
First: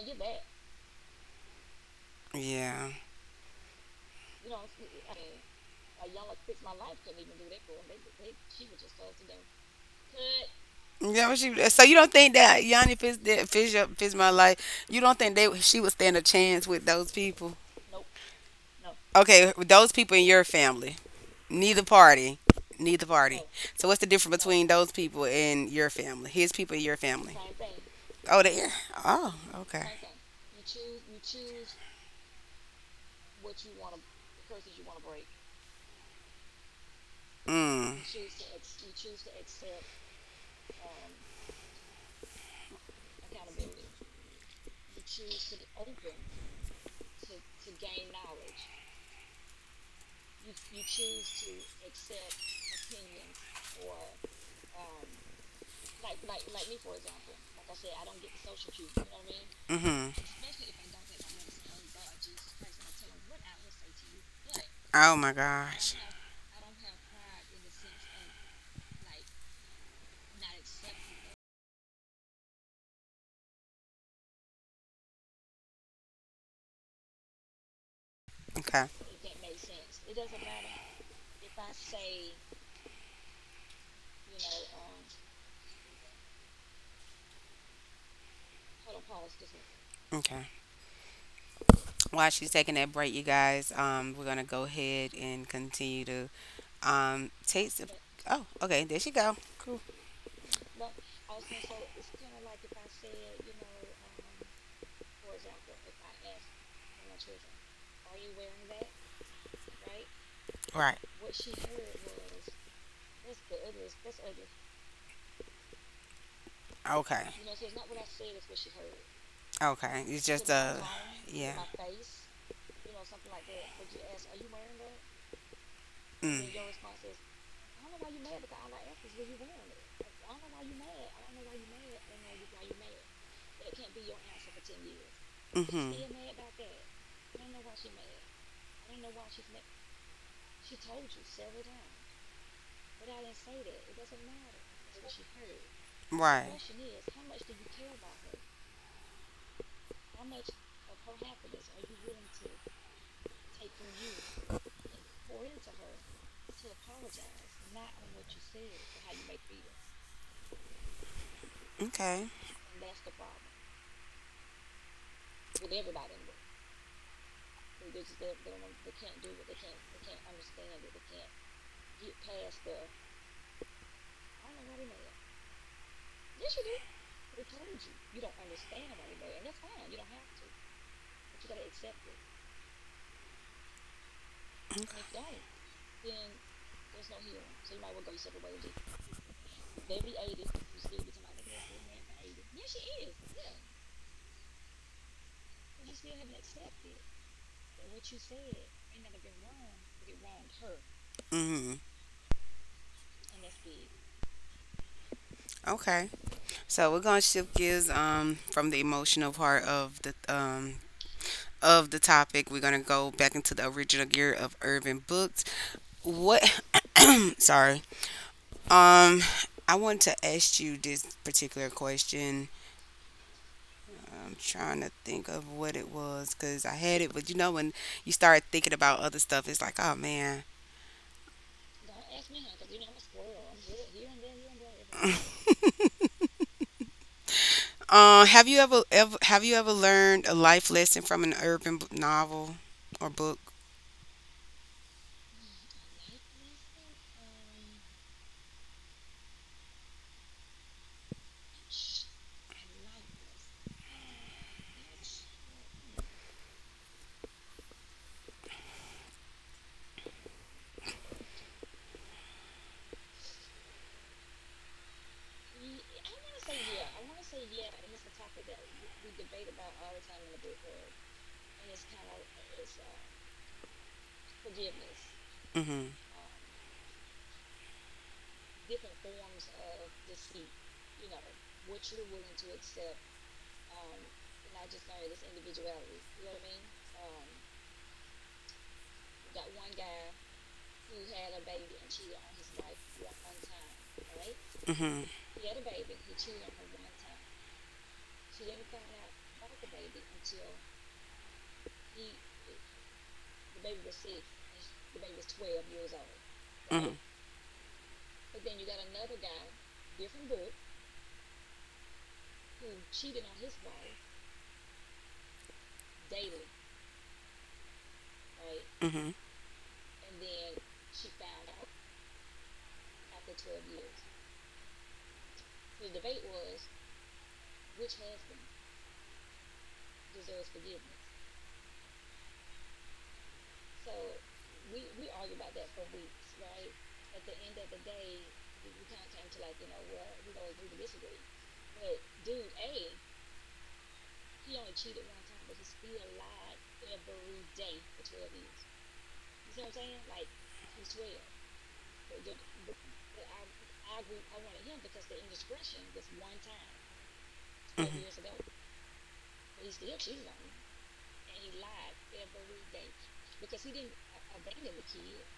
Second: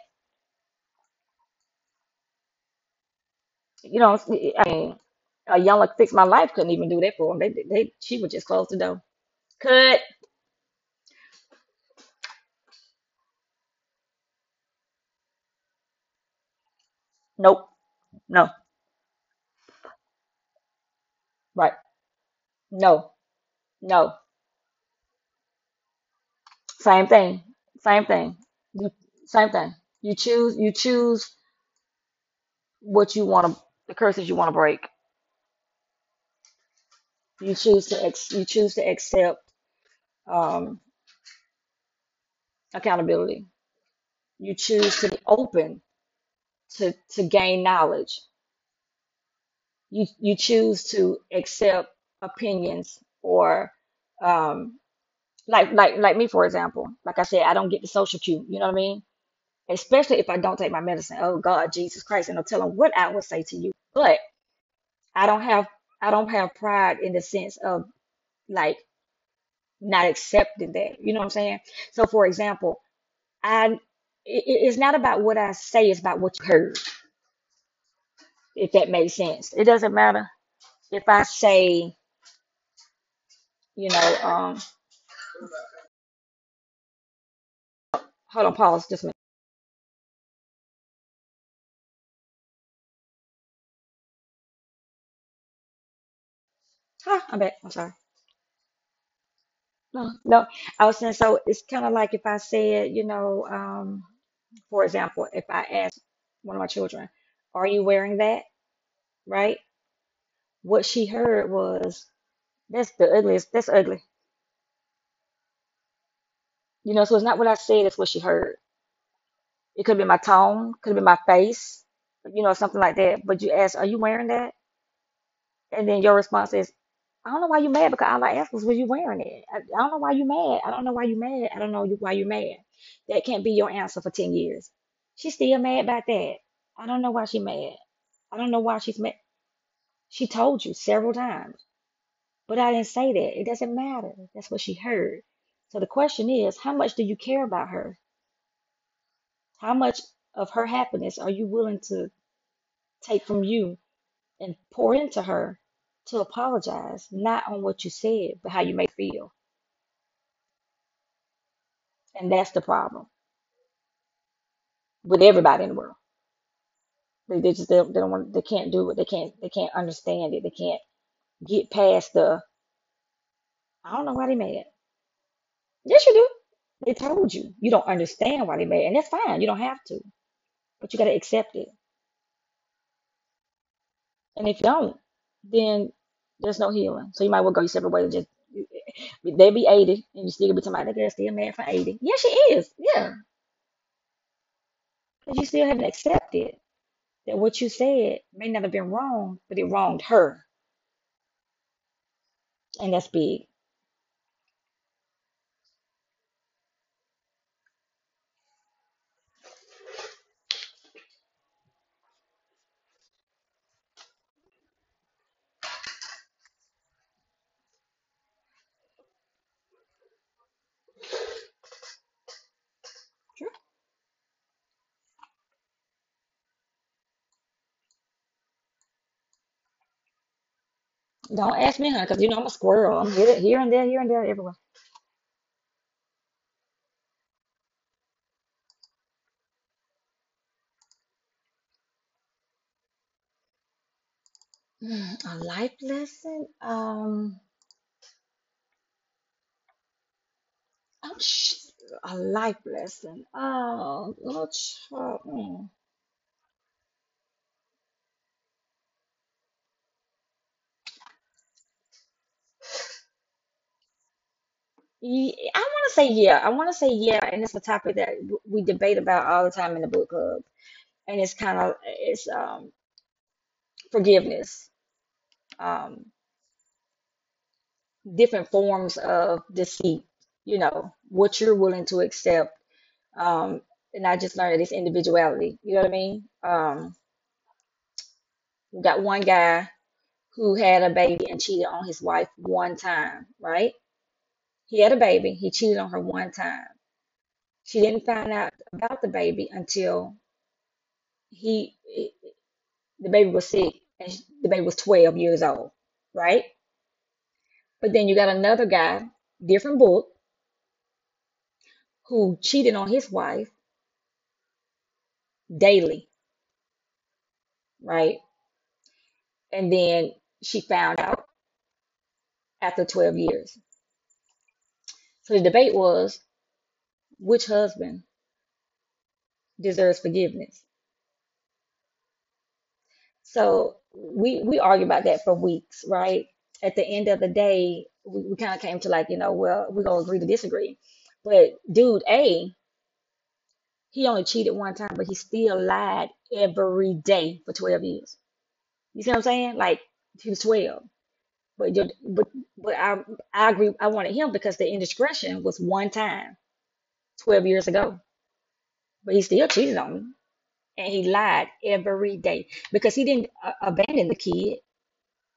Speaker 1: Yeah.
Speaker 2: You know, I mean, a young like fix my life couldn't even do that for them. They- she would just close the door. Could
Speaker 1: Yeah, what you, so you don't think that Yanni Fiz, that Fiz, Fizma, like, you don't think they, she would stand a chance with those people?
Speaker 2: nope, no,
Speaker 1: Okay, with those people in your family,
Speaker 2: right,
Speaker 1: neither party, neither
Speaker 2: no,
Speaker 1: party. So what's the
Speaker 2: no.
Speaker 1: difference between those people and your family? His people and your
Speaker 2: Same
Speaker 1: family.
Speaker 2: thing, same thing.
Speaker 1: Oh, they.
Speaker 2: You,
Speaker 1: Oh,
Speaker 2: same thing.
Speaker 1: okay.
Speaker 2: You choose what you want to, the curses you want to break. You choose
Speaker 1: Mm.
Speaker 2: to ex you choose to accept um, accountability. You choose to be open to gain knowledge. You choose to accept opinions or um, like me for example. Like I said, I don't get the social cue. You know what I mean?
Speaker 1: Mhm.
Speaker 2: Especially if I don't take my medicine. Oh God, Jesus Christ! And I'll tell them what I would say to you. But
Speaker 1: Oh
Speaker 2: I
Speaker 1: my
Speaker 2: don't have
Speaker 1: gosh.
Speaker 2: I don't have pride in the sense of like not accepting that. You know what I'm saying? So for example. I It's not about what I say, it's about what you heard, if
Speaker 1: Okay.
Speaker 2: that makes sense. It doesn't matter if I say, you know, um, hold on, pause just a minute.
Speaker 1: Okay. While she's taking that break, you guys, we're gonna go ahead and continue to
Speaker 2: Huh, I'm back.
Speaker 1: take
Speaker 2: I'm
Speaker 1: some.
Speaker 2: sorry.
Speaker 1: Oh, okay. There she go. Cool.
Speaker 2: No, no. I was saying so it's kind of like if I said, for example, if I ask one of my children, "Are you wearing that?" Right? What
Speaker 1: Right.
Speaker 2: she heard was, "That's the ugliest. That's ugly." You know, so
Speaker 1: Okay.
Speaker 2: it's not what I said; it's what she heard. It could
Speaker 1: Okay.
Speaker 2: be my
Speaker 1: It's just
Speaker 2: tone, could be my
Speaker 1: yeah.
Speaker 2: face, you know, something like that. But you ask, "Are you wearing that?" And then your
Speaker 1: Mm.
Speaker 2: response is, I don't know why you mad because all I asked was, were you wearing it? I don't know why you mad. I don't know why you mad. I don't know you- Why you mad. That can't be your answer for 10 years. She's still mad
Speaker 1: Mhm. Still
Speaker 2: about that. I don't know why she mad. I don't know why she's mad. She told you several times, but I didn't say that. It doesn't matter. That's what she heard. So the question
Speaker 1: right.
Speaker 2: is, how much do you care about her? How much of her happiness are you willing to take from you and pour into her to apologize, not on what you said, but how you may feel?
Speaker 1: Okay.
Speaker 2: And that's the problem with everybody in the world. They don't want they can't do it. They can't understand it. They can't get past the I don't know why they mad. Yes, you do. They told you you don't understand why they mad, and that's fine. You don't have to, but you got to accept it. And if you don't, then there's no healing. So you might well go your separate way. Just they be 80, and you still be talking about that girl still mad for 80. Yeah, she is. Yeah, but you still haven't accepted that what you said may not have been wrong, but it wronged her,
Speaker 1: Mhm.
Speaker 2: and that's big.
Speaker 1: Okay. So we're gonna shift gears from the emotional part of the topic. We're gonna go back into the original gear of urban books. What? Sorry. Um, I want to ask you this particular question. I'm trying to think of what it was because I had it, but you know when you start thinking about other stuff, it's like, oh man.
Speaker 2: Don't ask me, huh? Because you know I'm a squirrel. I'm here, here and there, everywhere.
Speaker 1: Have you ever learned a life lesson from an novel or book?
Speaker 2: Hmm, a life lesson? I'm sh a life lesson. Oh, no, mm. I want to say yeah. I want to say yeah, and it's a topic that we debate about all the time in the book club, and it's kind of it's forgiveness,
Speaker 1: Mhm.
Speaker 2: um different forms of deceit. You know what you're willing to accept. Um, and I just learned this individuality. You know what I mean? Um, you got one guy who had a baby and cheated on his wife one time, right? He had a
Speaker 1: Mhm.
Speaker 2: baby, he cheated on her one time. She didn't find out about the baby until he the baby was sick and the baby was 12 years old, right?
Speaker 1: Mhm.
Speaker 2: But then you got another guy, different book, who cheated on his wife daily, right?
Speaker 1: Mhm.
Speaker 2: And then she found out after 12 years. So the debate was which husband deserves forgiveness? So we argue about that for weeks, right? At the end of the day, we kind of came to like, you know, well, we're gonna agree to disagree. But dude A, he only cheated one time, but he still lied every day for 12 years. You see what I'm saying? Like he was 12. But you but I agree I wanted him because the indiscretion was one time 12 years ago.
Speaker 1: Mhm.
Speaker 2: But he still cheated on me. And he lied every day because he didn't abandon the kid.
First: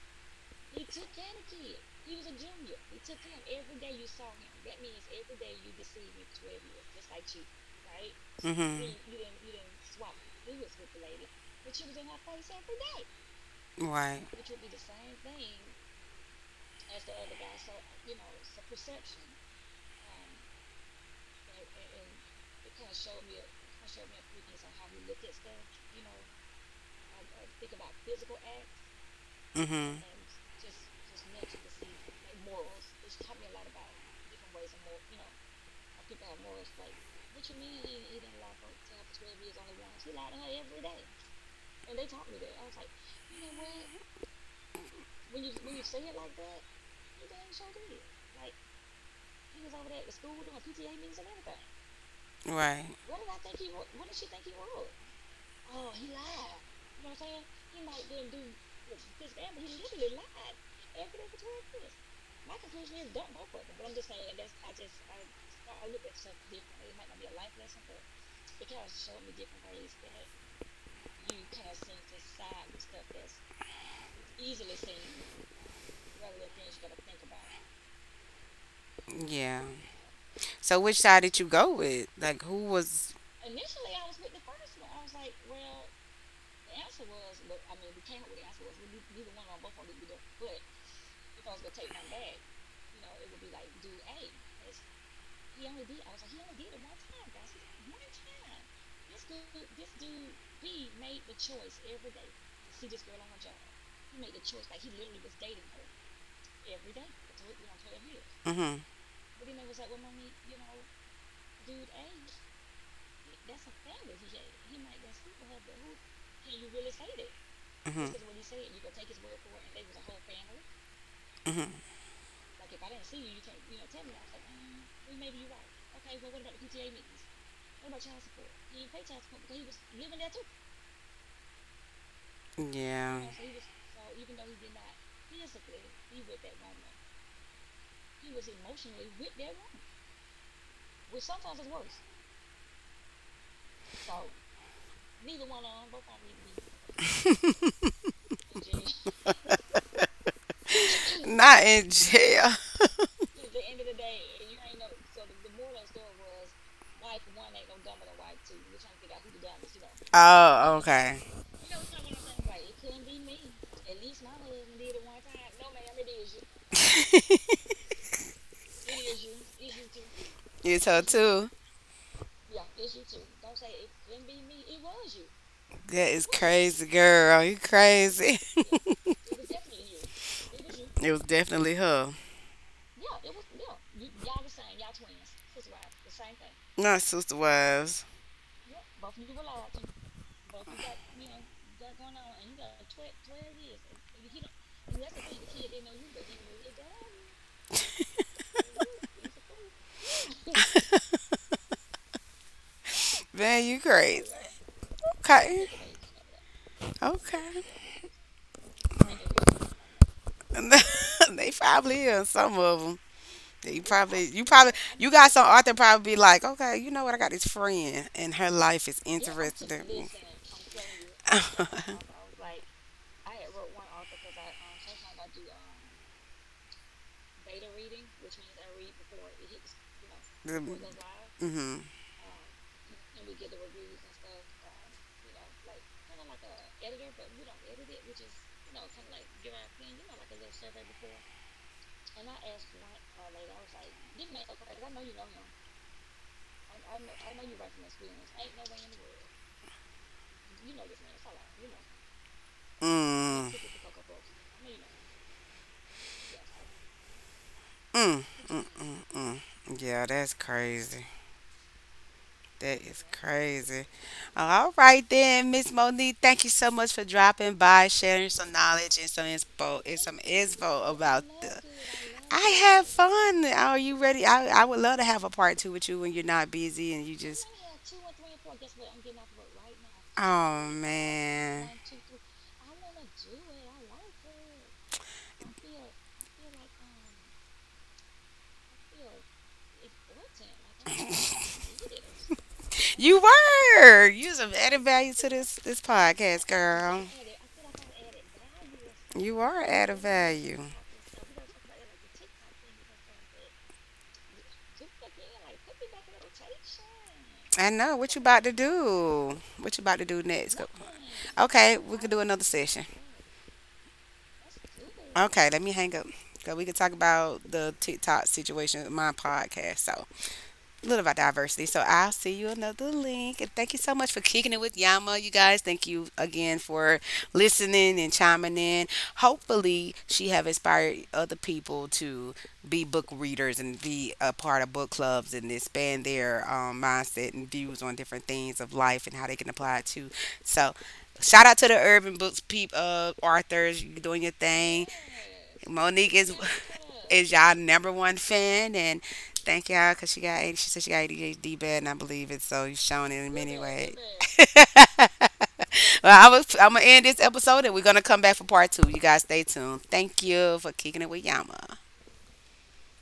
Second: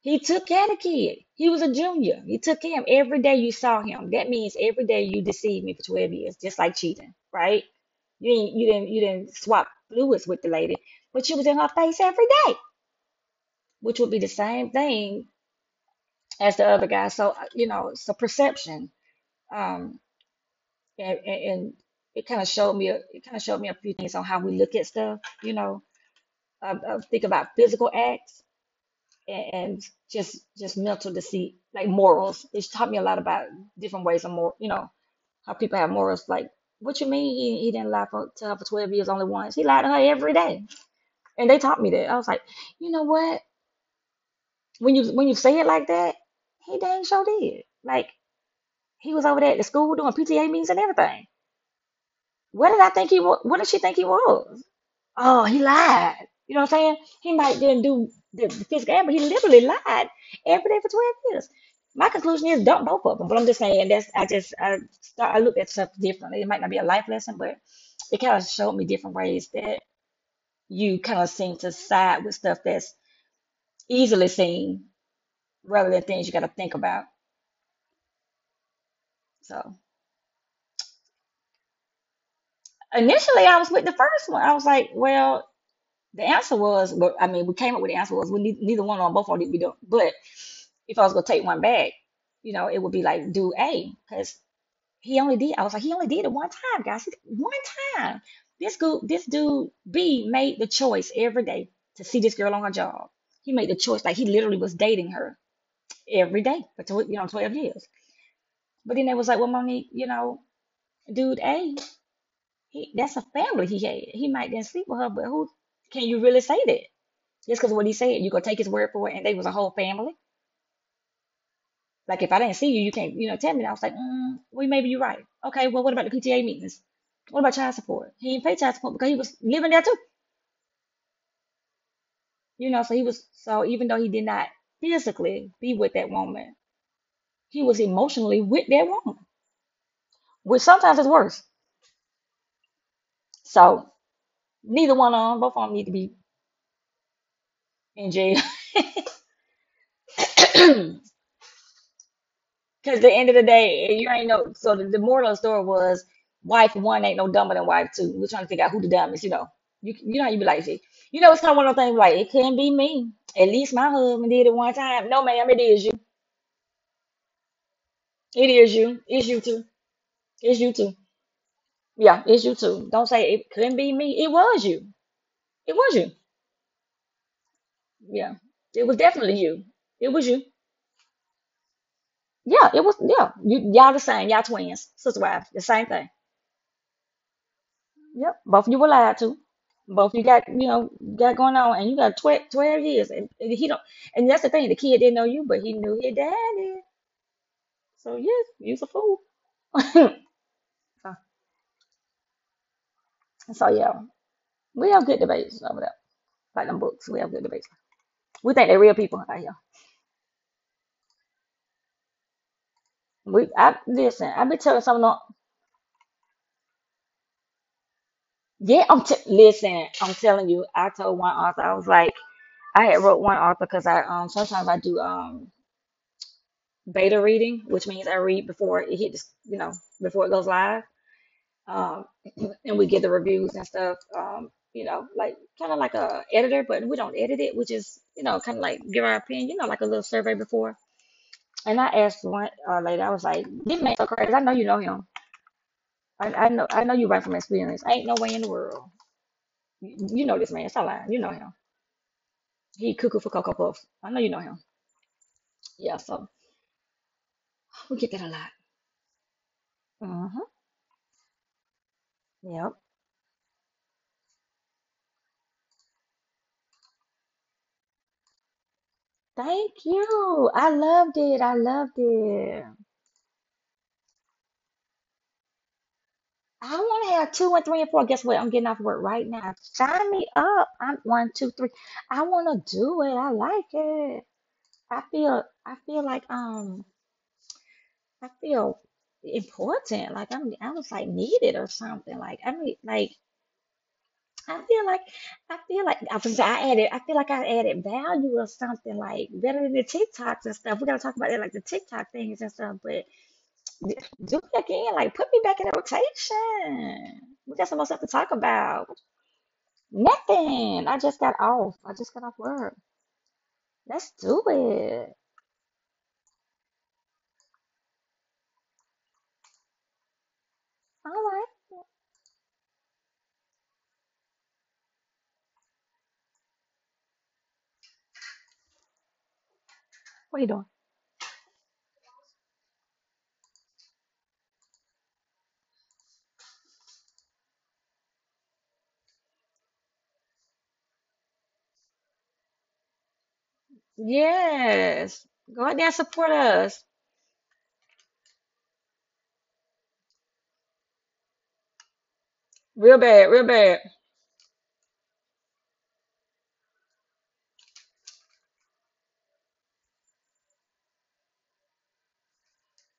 Speaker 2: He took care of the kid. He was a junior. He took care of him every day you saw him. That means every day you deceived me for 12 years, just like cheating, right?
Speaker 1: Mhm.
Speaker 2: You didn't swap fluids with the lady, but she was in her face every day, which would be
Speaker 1: Right.
Speaker 2: the same thing as the other guy. So, you know, it's a perception. Um, and it kind of showed it kind of showed me a few things on how we look at stuff, you know, think about physical acts and
Speaker 1: Mhm.
Speaker 2: just mental deceit, like morals. It taught me a lot about different ways of moral, you know, how people have morals. Like, what you mean he didn't lie for to her for 12 years only once? He lied to her every day. And they taught me that. I was like, you know what? When you say it like that, he dang sure did. Like he was over there at the school doing PTA meetings and everything. What did
Speaker 1: Right.
Speaker 2: I think he was? What did she think he was? Oh, he lied. You know what I'm saying? He might didn't do the physical act, but he literally lied every day for 12 years. My conclusion is dump both of them. But I'm just saying that's I look at stuff differently. It might not be a life lesson, but it kind of showed me different ways that you kind of seem to side with stuff that's easily seen rather than things you got to think about.
Speaker 1: Yeah.
Speaker 2: So
Speaker 1: So which side did you go with? Like, who was?
Speaker 2: initially, I was with the first one. I was like, well. The answer was, but I mean, we came up with the answer was we neither, neither one or both of these we don't. But if I was gonna take one back, you know, it would be like do A because he only did. I was like, he only did it one time, guys. One time. This dude B made the choice every day to see this girl on her job. He made the choice like he literally was dating her every day for 12 years.
Speaker 1: Mhm.
Speaker 2: But then they was like, well, Monique, you know, dude A, he that's a family he had. He might didn't sleep with her, but who can you really say that? Just because of what he
Speaker 1: Mhm.
Speaker 2: said, you gonna take his word for it, and they was a whole family.
Speaker 1: Mhm.
Speaker 2: Like if I didn't see you, you can't, tell me. And I was like, mm, well, maybe you're right. Okay, well, what about the PTA meetings? What about child support? He didn't pay child support because he was living there too. So he
Speaker 1: Yeah.
Speaker 2: was so even though he did not physically be with that woman, he was emotionally with that woman, which sometimes is worse. So neither one of them, both of them need to be in jail.
Speaker 1: Not yes, in jail.
Speaker 2: Because the end of the day, you ain't no. So the moral of the story was, wife one ain't no dumber than wife two. We're trying to figure out who the dumb is. You know, you know how you be like,
Speaker 1: Oh,
Speaker 2: "Gee,"
Speaker 1: okay.
Speaker 2: it's kind of one of those things like it couldn't be me. At least my husband did it one time. No, ma'am, it is you. It is you. It's you too. It's you
Speaker 1: You
Speaker 2: too.
Speaker 1: told too.
Speaker 2: Yeah, it's you too. Don't say it couldn't be me. It was you. It was
Speaker 1: That
Speaker 2: you.
Speaker 1: is crazy, girl. You
Speaker 2: Yeah,
Speaker 1: crazy.
Speaker 2: it was definitely you. It was you.
Speaker 1: It was definitely her.
Speaker 2: Yeah, it was. Yeah, you y'all the same. Y'all twins, sister wives, the same thing.
Speaker 1: Not sister wives.
Speaker 2: Yep, both of you were lied to. Both you got, got going on, and you got 12, twelve years, and, he don't. And that's the thing, the kid didn't know you, but he knew your daddy. So yes, you's a fool. so,
Speaker 1: Man, you
Speaker 2: yeah,
Speaker 1: crazy.
Speaker 2: we have good
Speaker 1: Okay.
Speaker 2: debates over there, like them books. We have good
Speaker 1: Okay.
Speaker 2: debates. We think they're real people out here.
Speaker 1: They probably is, some of 'em. You
Speaker 2: I
Speaker 1: probably,
Speaker 2: listen.
Speaker 1: you
Speaker 2: I be
Speaker 1: probably,
Speaker 2: telling
Speaker 1: you
Speaker 2: someone,
Speaker 1: got some Arthur probably be like, okay, you know what? I got this friend, and her life
Speaker 2: yeah,
Speaker 1: is
Speaker 2: listen.
Speaker 1: interesting.
Speaker 2: I'm telling you, I told one author, I was like, I had wrote one author because I sometimes I do beta reading, which means I read before it hits, you know, before it goes
Speaker 1: The,
Speaker 2: live.
Speaker 1: mm-hmm.
Speaker 2: um, and we get the reviews and stuff. You know, like kind of like a editor, but we don't edit it. We just, you know, kind of like give our opinion. You know, like a little survey before. And I asked one lady, I was like, "This me so crazy. I know you know him. I know you right from experience. Ain't no way in the world. You know this man. Stop lying. You know him. He cuckoo for
Speaker 1: Mm.
Speaker 2: Cocoa Puff. I know you know him." Yeah, so we get
Speaker 1: Mm.
Speaker 2: that a lot.
Speaker 1: Mm. Mm. Yeah, that's
Speaker 2: Mm-hmm.
Speaker 1: crazy. That
Speaker 2: Yep.
Speaker 1: is crazy. All right then, Miss Monique, thank you so much for dropping by, sharing some knowledge
Speaker 2: Thank
Speaker 1: and some
Speaker 2: you. I
Speaker 1: info
Speaker 2: loved
Speaker 1: about
Speaker 2: it. I
Speaker 1: the.
Speaker 2: loved
Speaker 1: I
Speaker 2: it.
Speaker 1: had fun. Are you ready? I would love to have a part two with you when you're not
Speaker 2: I
Speaker 1: busy and
Speaker 2: want
Speaker 1: you
Speaker 2: to have
Speaker 1: just.
Speaker 2: two and three and four. Guess what? I'm getting off work right now. Sign me
Speaker 1: Oh
Speaker 2: up. I'm one, two, three.
Speaker 1: man.
Speaker 2: I want to do it. I like it. I feel like I feel important. I was like needed or something.
Speaker 1: You were. You was
Speaker 2: I
Speaker 1: added
Speaker 2: feel like.
Speaker 1: value to this
Speaker 2: I
Speaker 1: this
Speaker 2: feel like I was.
Speaker 1: podcast,
Speaker 2: I added. I
Speaker 1: girl.
Speaker 2: feel like I added value or something. Like
Speaker 1: You are
Speaker 2: better than the
Speaker 1: added
Speaker 2: TikToks and
Speaker 1: value.
Speaker 2: stuff. We gotta talk about that, like the TikTok things and stuff. But do it again. Like put me back in the rotation. We got
Speaker 1: I
Speaker 2: some more
Speaker 1: know
Speaker 2: stuff to
Speaker 1: what you
Speaker 2: talk
Speaker 1: about to
Speaker 2: about.
Speaker 1: do. What you about to do next? Go.
Speaker 2: Nothing.
Speaker 1: Okay,
Speaker 2: I
Speaker 1: we could
Speaker 2: just
Speaker 1: do
Speaker 2: got off
Speaker 1: another
Speaker 2: work.
Speaker 1: session.
Speaker 2: Let's do it.
Speaker 1: Okay, let me hang up. 'Cause we could talk about the TikTok situation with my podcast. So little
Speaker 2: All
Speaker 1: about
Speaker 2: right.
Speaker 1: diversity. So I'll see you another link. And thank you so much for kicking it with Yama, you guys. Thank you again for listening and chiming in. Hopefully, she
Speaker 2: What are
Speaker 1: have
Speaker 2: you doing?
Speaker 1: inspired other people to be book readers and be a part of book clubs and expand their mindset and views on different things of life and how they can apply it to. So shout out to the urban books peep authors. You're doing your thing.
Speaker 2: Yes. Go out there and
Speaker 1: Monique
Speaker 2: support
Speaker 1: is
Speaker 2: us.
Speaker 1: is y'all number one fan, and thank y'all because she said she got ADHD bad, and I believe it. So you've
Speaker 2: Real
Speaker 1: shown it
Speaker 2: bad,
Speaker 1: in
Speaker 2: real
Speaker 1: many
Speaker 2: bad.
Speaker 1: ways. Well, I'm gonna end this episode, and we're gonna come back for part two. You guys stay tuned. Thank you for kicking it with Yama.